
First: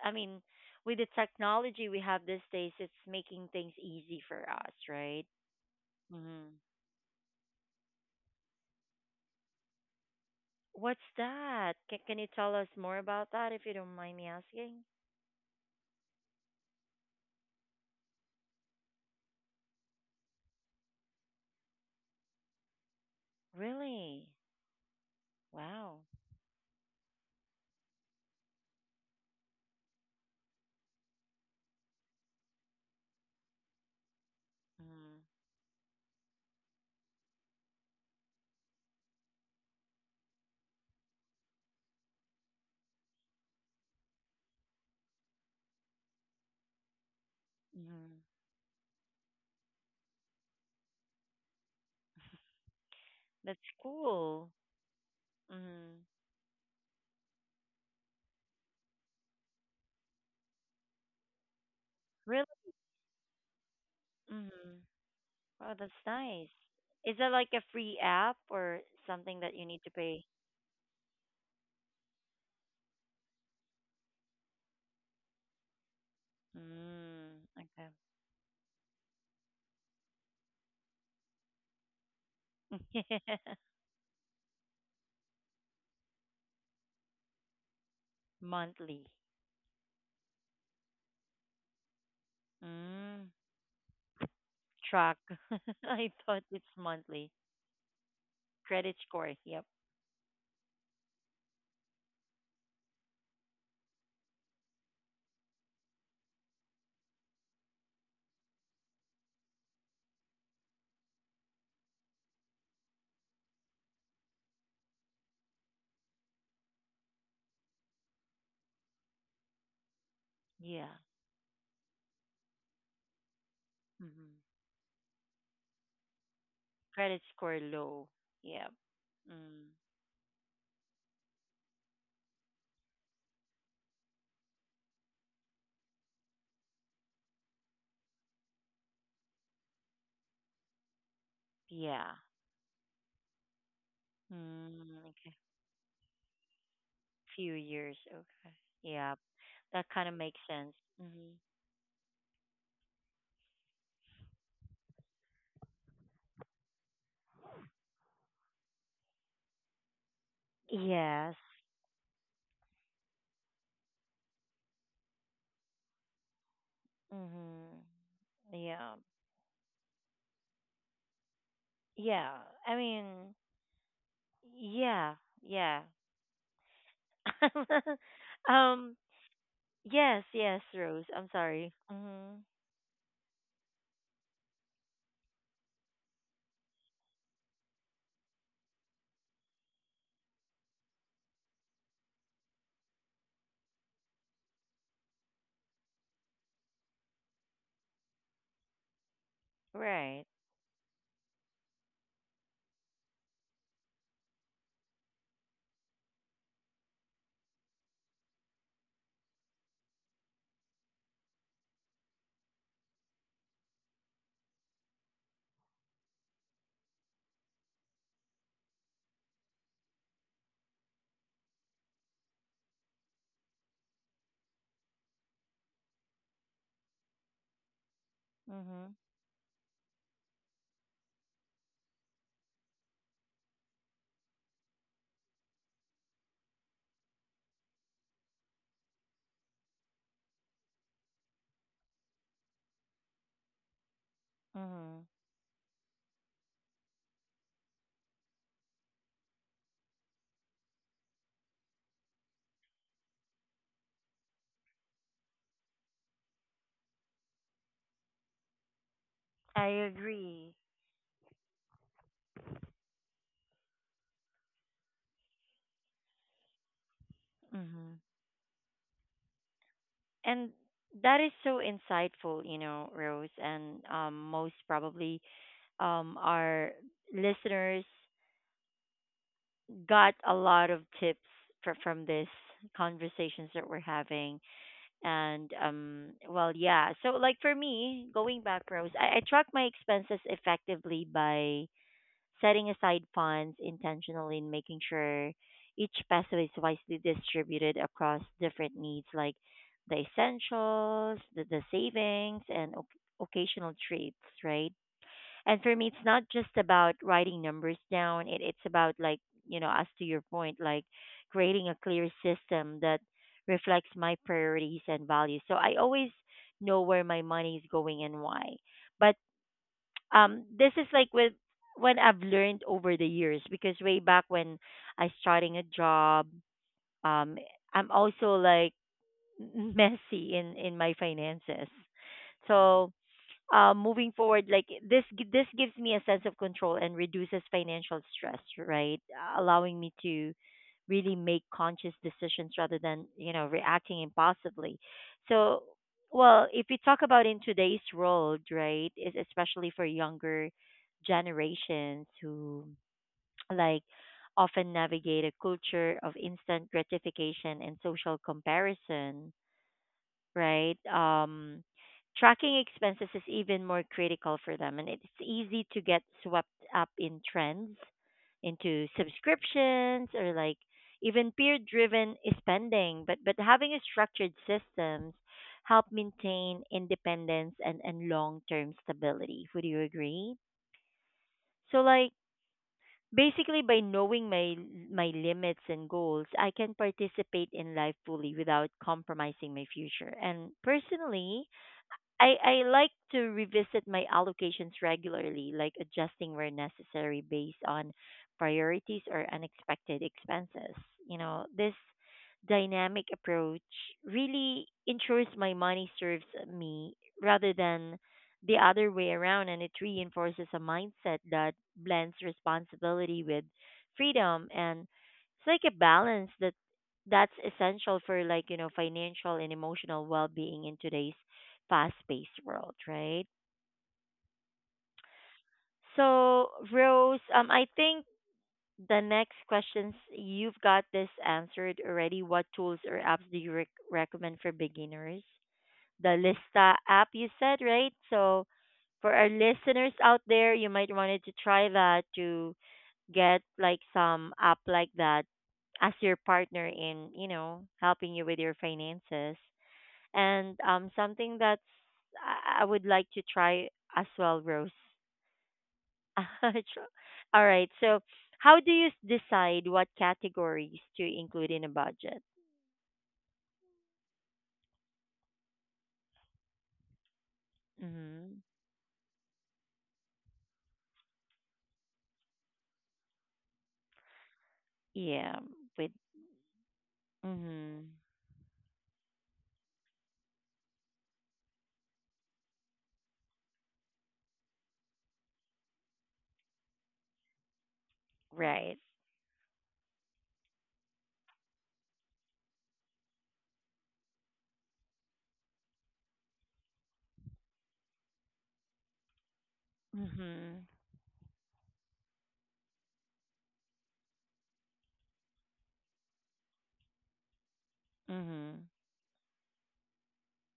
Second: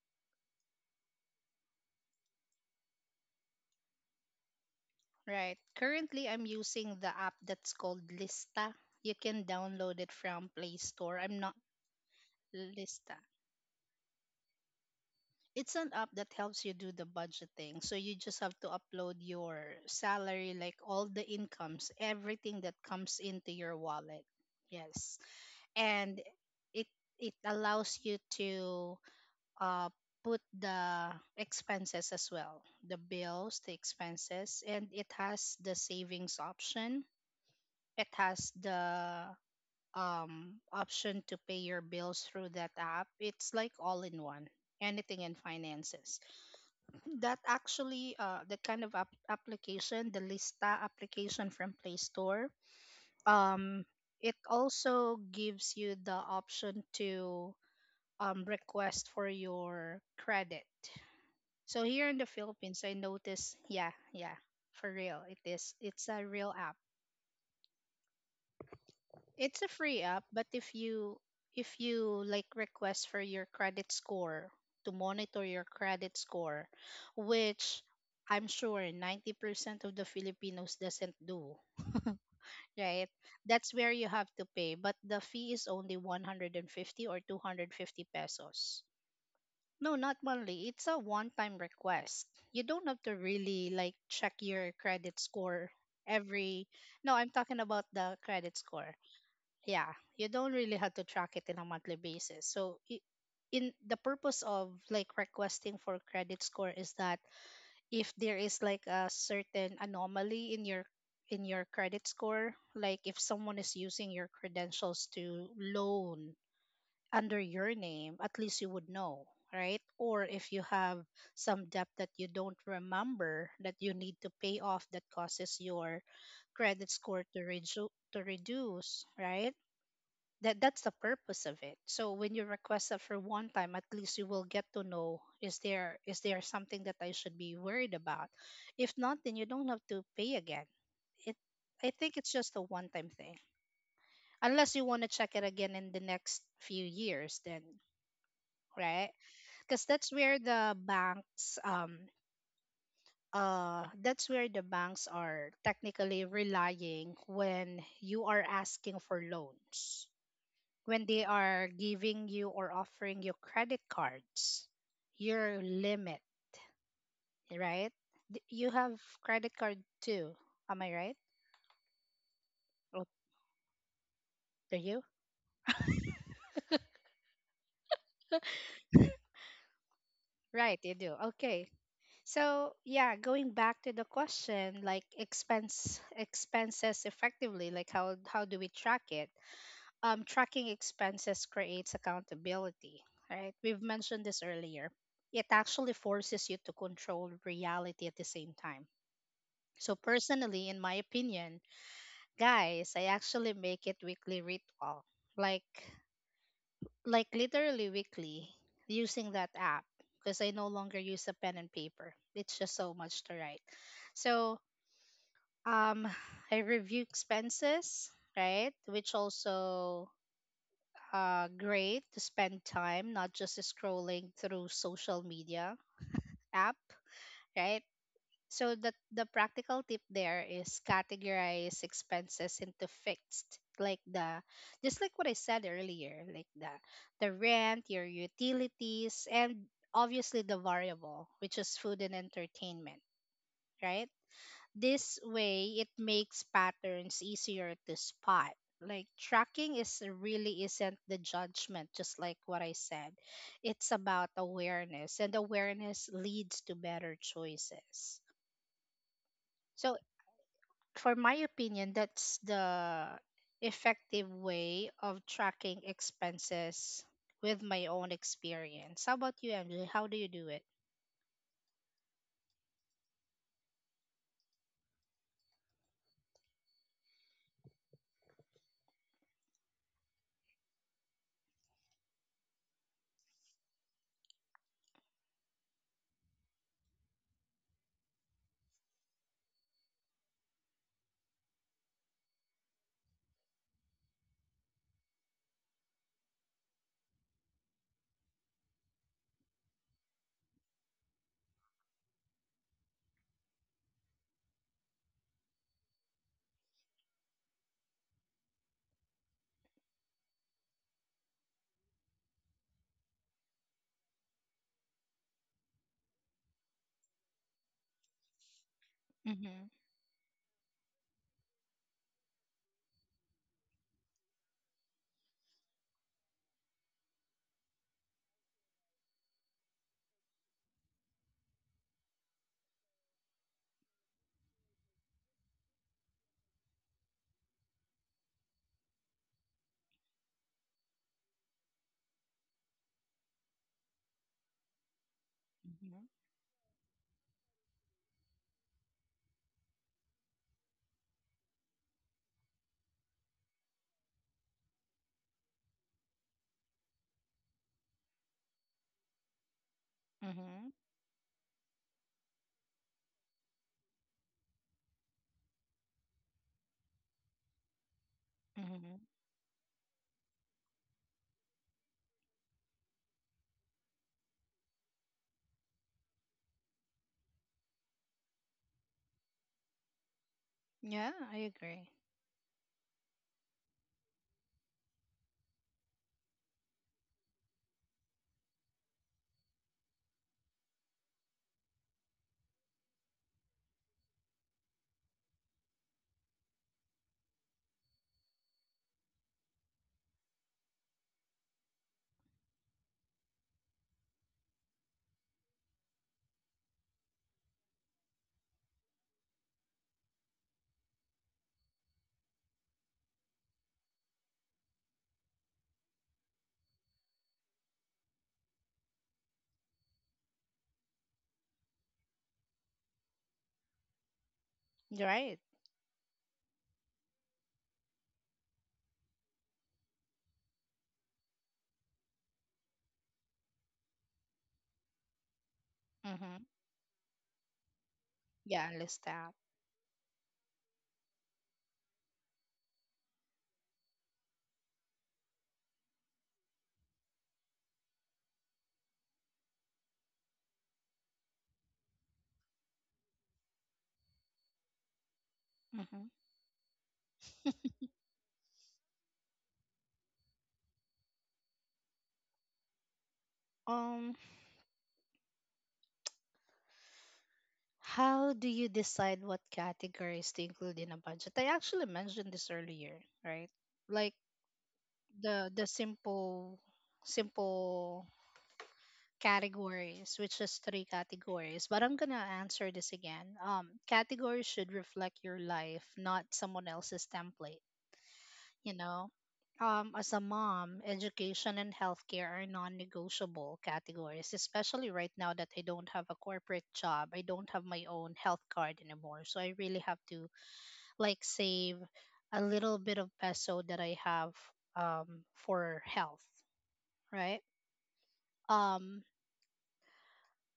Speaker 1: I mean, with the technology we have these days, it's making things easy for us, right?
Speaker 2: right, currently I'm
Speaker 1: hmm
Speaker 2: using the app that's called Lista. You can download it from Play
Speaker 1: What's
Speaker 2: Store. I'm not
Speaker 1: that? Can you tell us more
Speaker 2: Lista,
Speaker 1: about that if you don't mind me asking?
Speaker 2: it's an app that helps you do the budgeting, so you just have to upload your salary, like all the incomes, everything that comes into your wallet.
Speaker 1: Really?
Speaker 2: Yes.
Speaker 1: Wow.
Speaker 2: And it it allows you to uh, put the expenses as well, the bills, the expenses, and it has the savings option. It has the option to pay your bills through that app. It's like all in one, anything in finances. That actually
Speaker 1: Mm-hmm.
Speaker 2: the kind of app- application, the Lista application from Play Store.
Speaker 1: That's
Speaker 2: Um, it
Speaker 1: cool.
Speaker 2: also gives you
Speaker 1: Mm-hmm.
Speaker 2: the option to request for your credit. So here in the
Speaker 1: Really?
Speaker 2: Philippines, I noticed, yeah, yeah,
Speaker 1: Mm-hmm.
Speaker 2: for real, it is.
Speaker 1: Wow, that's
Speaker 2: It's a
Speaker 1: nice.
Speaker 2: real app.
Speaker 1: Is that like a free app or something that
Speaker 2: It's
Speaker 1: you
Speaker 2: a
Speaker 1: need to
Speaker 2: free app,
Speaker 1: pay?
Speaker 2: but if you like request for your credit score to monitor your credit score,
Speaker 1: Mm,
Speaker 2: which
Speaker 1: okay.
Speaker 2: I'm sure 90% of the Filipinos doesn't do, right? That's where you have to pay, but the fee is only 150 or 250 pesos.
Speaker 1: Monthly.
Speaker 2: No, not monthly. It's a one-time request. You don't have to
Speaker 1: Mm,
Speaker 2: really like check your
Speaker 1: track.
Speaker 2: credit score
Speaker 1: I thought it's
Speaker 2: every. No, I'm
Speaker 1: monthly.
Speaker 2: talking about the credit score.
Speaker 1: Credit score. Yep.
Speaker 2: Yeah, you don't really have to track it in a monthly basis. So, in the purpose of like requesting for credit score is that if there is like a certain anomaly in your credit score, like if someone is using your credentials to loan under your name, at least you would know, right? Or if you
Speaker 1: Yeah.
Speaker 2: have some debt that you don't remember that you need to
Speaker 1: hmm
Speaker 2: pay off that causes your credit
Speaker 1: Credit
Speaker 2: score to
Speaker 1: score low. Yep.
Speaker 2: reduce, right?
Speaker 1: Mm,
Speaker 2: That's the purpose of it. So when you request that for one time, at least you will get to know, is there, is there something that I should be worried about? If not, then you don't have to pay again. It I
Speaker 1: yeah.
Speaker 2: think it's just a one time thing. Unless you
Speaker 1: Mm,
Speaker 2: want to check
Speaker 1: okay.
Speaker 2: it again in the next few years,
Speaker 1: Few
Speaker 2: then
Speaker 1: years. Okay.
Speaker 2: right?
Speaker 1: Yeah.
Speaker 2: Because
Speaker 1: That kind
Speaker 2: that's
Speaker 1: of
Speaker 2: where
Speaker 1: makes sense.
Speaker 2: the
Speaker 1: Hmm
Speaker 2: banks that's where the banks are technically relying when you are asking for loans, when they
Speaker 1: Yes.
Speaker 2: are giving you or offering you credit cards, your limit,
Speaker 1: hmm
Speaker 2: right? You
Speaker 1: Yeah.
Speaker 2: have credit card too, am I right?
Speaker 1: Yeah. I
Speaker 2: Oh,
Speaker 1: mean,
Speaker 2: do you?
Speaker 1: yeah, yeah. um, yes, yes,
Speaker 2: Right, you
Speaker 1: Rose.
Speaker 2: do.
Speaker 1: I'm
Speaker 2: Okay.
Speaker 1: sorry. Mhm.
Speaker 2: So yeah, going back to the question, like expenses effectively, like how do we track it? Um, tracking expenses creates accountability, right? We've mentioned this earlier. It actually forces you to control reality at the same time. So,
Speaker 1: Right.
Speaker 2: personally, in my opinion, guys, I actually make it weekly ritual, like literally weekly, using that app, because I no longer use a pen and paper. It's just so much to write. So, um, I review expenses, right? Which also great to spend time not just scrolling through social media app, right? So the
Speaker 1: Mhm.
Speaker 2: practical tip there is categorize expenses into fixed, like the, just like what I said earlier, like the rent, your utilities, and obviously the variable, which is food and entertainment, right?
Speaker 1: Mhm.
Speaker 2: This way, it makes patterns easier to spot. Like tracking is really isn't the judgment, just like what I said. It's about awareness, and awareness leads to better choices.
Speaker 1: I
Speaker 2: So,
Speaker 1: agree.
Speaker 2: for my opinion, that's the effective way of tracking expenses with my
Speaker 1: Mhm.
Speaker 2: own experience. How about you, MJ? How do you do
Speaker 1: And
Speaker 2: it?
Speaker 1: that is so insightful, you know, Rose, and most probably our listeners got a lot of tips from this conversations that we're having. And well, yeah, so like for me, going back pros, I track my expenses effectively by setting aside funds intentionally and making sure each peso is wisely distributed across different needs like the essentials, the savings and oc occasional treats, right? And for me, it's not just about writing numbers down. It's about like, you know, as to your point, like creating a clear system that reflects my priorities and values. So I always know where my money is going and why. But
Speaker 2: Mm-hmm.
Speaker 1: this is like with when I've learned over the years, because way back when I starting a job, um, I'm also like messy in my finances. So moving forward, like this, this gives me a sense of control and reduces financial stress, right? Allowing me to really make conscious decisions rather than, you know, reacting impulsively. So,
Speaker 2: Mm-hmm.
Speaker 1: well, if we talk about in today's world, right, is especially for younger generations who like often navigate a culture of instant gratification and social comparison,
Speaker 2: Mm-hmm.
Speaker 1: right? Tracking expenses is even more critical for them, and it's easy to get swept up in trends, into
Speaker 2: Mm-hmm.
Speaker 1: subscriptions or like even peer-driven spending. But having a structured systems help maintain independence and long-term stability. Would you agree?
Speaker 2: Yeah, I
Speaker 1: So
Speaker 2: agree.
Speaker 1: like basically, by knowing my limits and goals, I can participate in life fully without compromising my future. And personally, I like to revisit my allocations regularly, like adjusting where necessary based on priorities or unexpected expenses. You know, this dynamic approach really ensures my money serves me rather than the other way around, and it reinforces a mindset that blends responsibility with freedom. And it's like a balance that that's essential for like, you know, financial and emotional well-being in today's fast-paced world, right?
Speaker 2: You're right.
Speaker 1: So, Rose, I think the next questions you've got this answered already. What tools or apps do you recommend for beginners? The
Speaker 2: Mm-hmm.
Speaker 1: Lista app, you said, right? So,
Speaker 2: Yeah, I list
Speaker 1: for our
Speaker 2: out.
Speaker 1: listeners out there, you might wanted to try that to get like some app like that as your partner in, you know, helping you with your finances. And something that's I would like to try as well, Rose.
Speaker 2: Hmm.
Speaker 1: Tr- All right. So, how do you decide what categories to include in a budget?
Speaker 2: Um, how
Speaker 1: Mm-hmm.
Speaker 2: do you decide what categories to include in a budget? I actually mentioned this earlier, right? Like
Speaker 1: Yeah.
Speaker 2: the
Speaker 1: With. Mm-hmm.
Speaker 2: simple categories, which is three categories. But I'm gonna answer this again. Categories should reflect your life, not someone else's template. You
Speaker 1: Right.
Speaker 2: know. As a mom, education and healthcare are non negotiable categories, especially right now that I don't have a corporate job. I don't have my own health card anymore. So I really have to
Speaker 1: Mm-hmm.
Speaker 2: like save a little bit of peso that I have um, for health, right?
Speaker 1: Mm-hmm.
Speaker 2: Um,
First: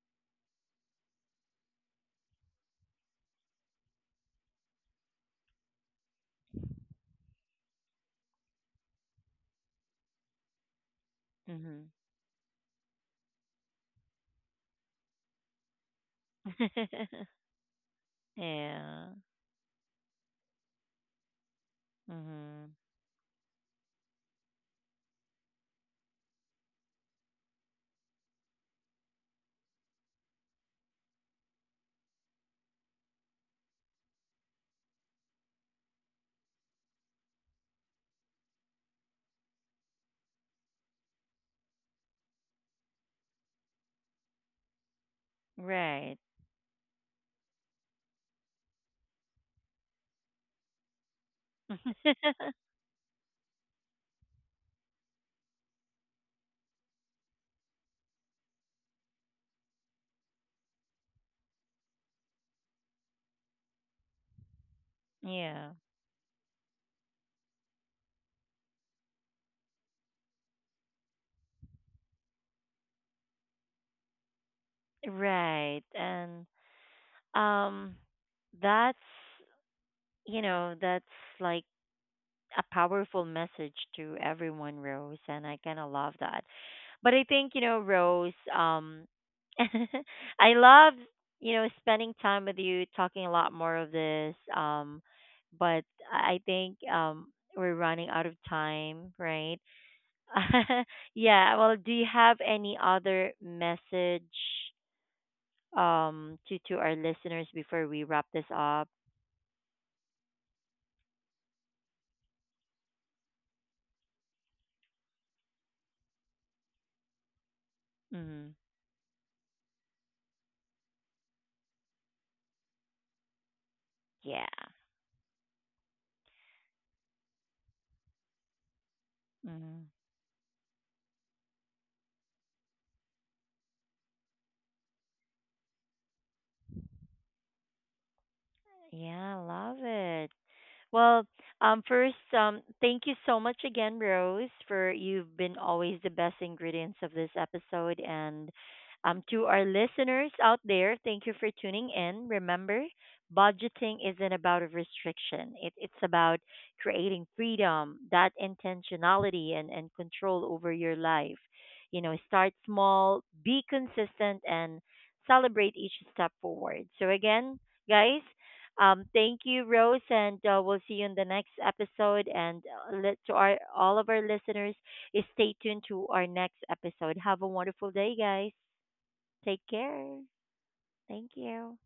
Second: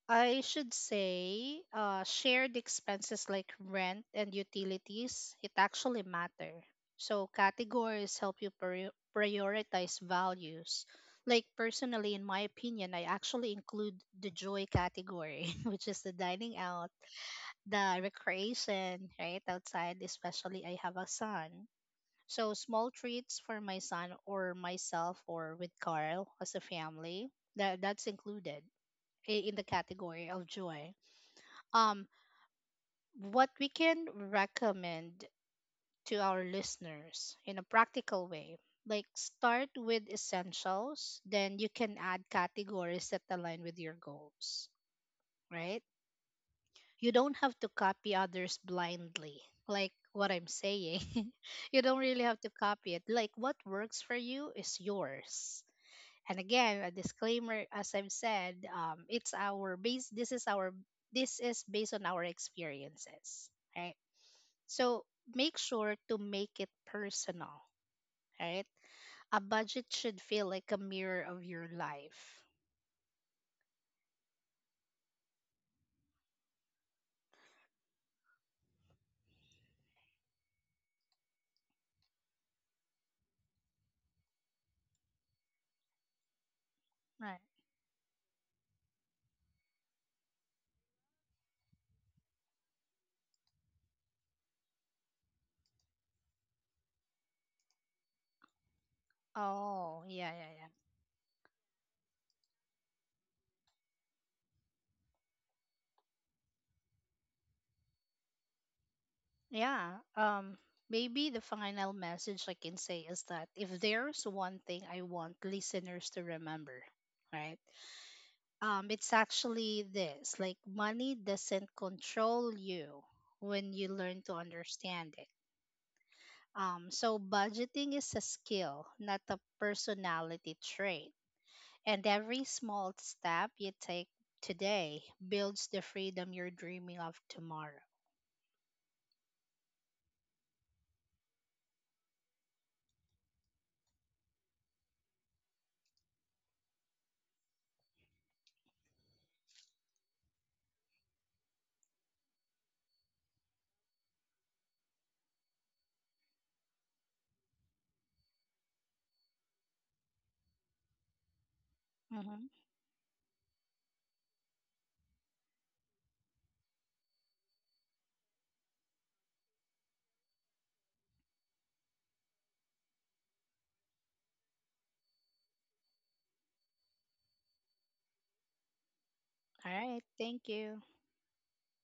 Speaker 2: I should say shared expenses like rent and utilities, it actually matter. So categories help you prioritize values. Like personally, in my opinion, I actually include the joy category, which is the dining out,
Speaker 1: Mm-hmm.
Speaker 2: the
Speaker 1: yeah.
Speaker 2: recreation, right outside. Especially, I have a son, so
Speaker 1: Mm-hmm.
Speaker 2: small treats for my son or myself or with Carl as a family, that's included in the category of joy. Um, what we can recommend to our listeners in a practical way. Like start with essentials, then you can add categories that align with your goals, right?
Speaker 1: Right.
Speaker 2: You don't have to copy others blindly, like what I'm saying. You don't really have to copy it. Like what works for you is yours. And again, a disclaimer, as I've said, it's our base. This is based on our experiences, right? So make
Speaker 1: yeah.
Speaker 2: sure to make it personal, right? A budget should feel like a mirror of your life.
Speaker 1: Right. And um, that's, you know, that's like a powerful message to everyone, Rose, and I kind of love that. But I
Speaker 2: Right.
Speaker 1: think, you know, Rose, I love, you know, spending time with you, talking a lot more of this. But I think we're running out of time, right?
Speaker 2: Oh, yeah, yeah, yeah.
Speaker 1: yeah. Well, do you have any other message to our listeners before we wrap this up?
Speaker 2: Yeah. Um Maybe the final message I can say is that if there's one thing I want listeners to remember, right?
Speaker 1: Hmm
Speaker 2: It's actually this, like money doesn't control you when you learn to
Speaker 1: Yeah.
Speaker 2: understand it. So budgeting is a skill, not a
Speaker 1: hmm
Speaker 2: personality trait. And every small step you take today builds the freedom you're dreaming of tomorrow.
Speaker 1: Yeah, I love it. Well, first, thank you so much again, Rose, for you've been always the best ingredients of this episode. And to our listeners out there, thank you for tuning in. Remember, budgeting isn't about a restriction, it's about creating freedom, that intentionality, and control over your life. You know,
Speaker 2: Mhm.
Speaker 1: start small, be consistent, and celebrate each step forward. So, again, guys, thank you, Rose, and we'll see you in the next episode. And let to our all of our listeners, is stay tuned to our next episode. Have a wonderful day, guys. Take
Speaker 2: All right.
Speaker 1: care.
Speaker 2: Thank you.
Speaker 1: Thank you.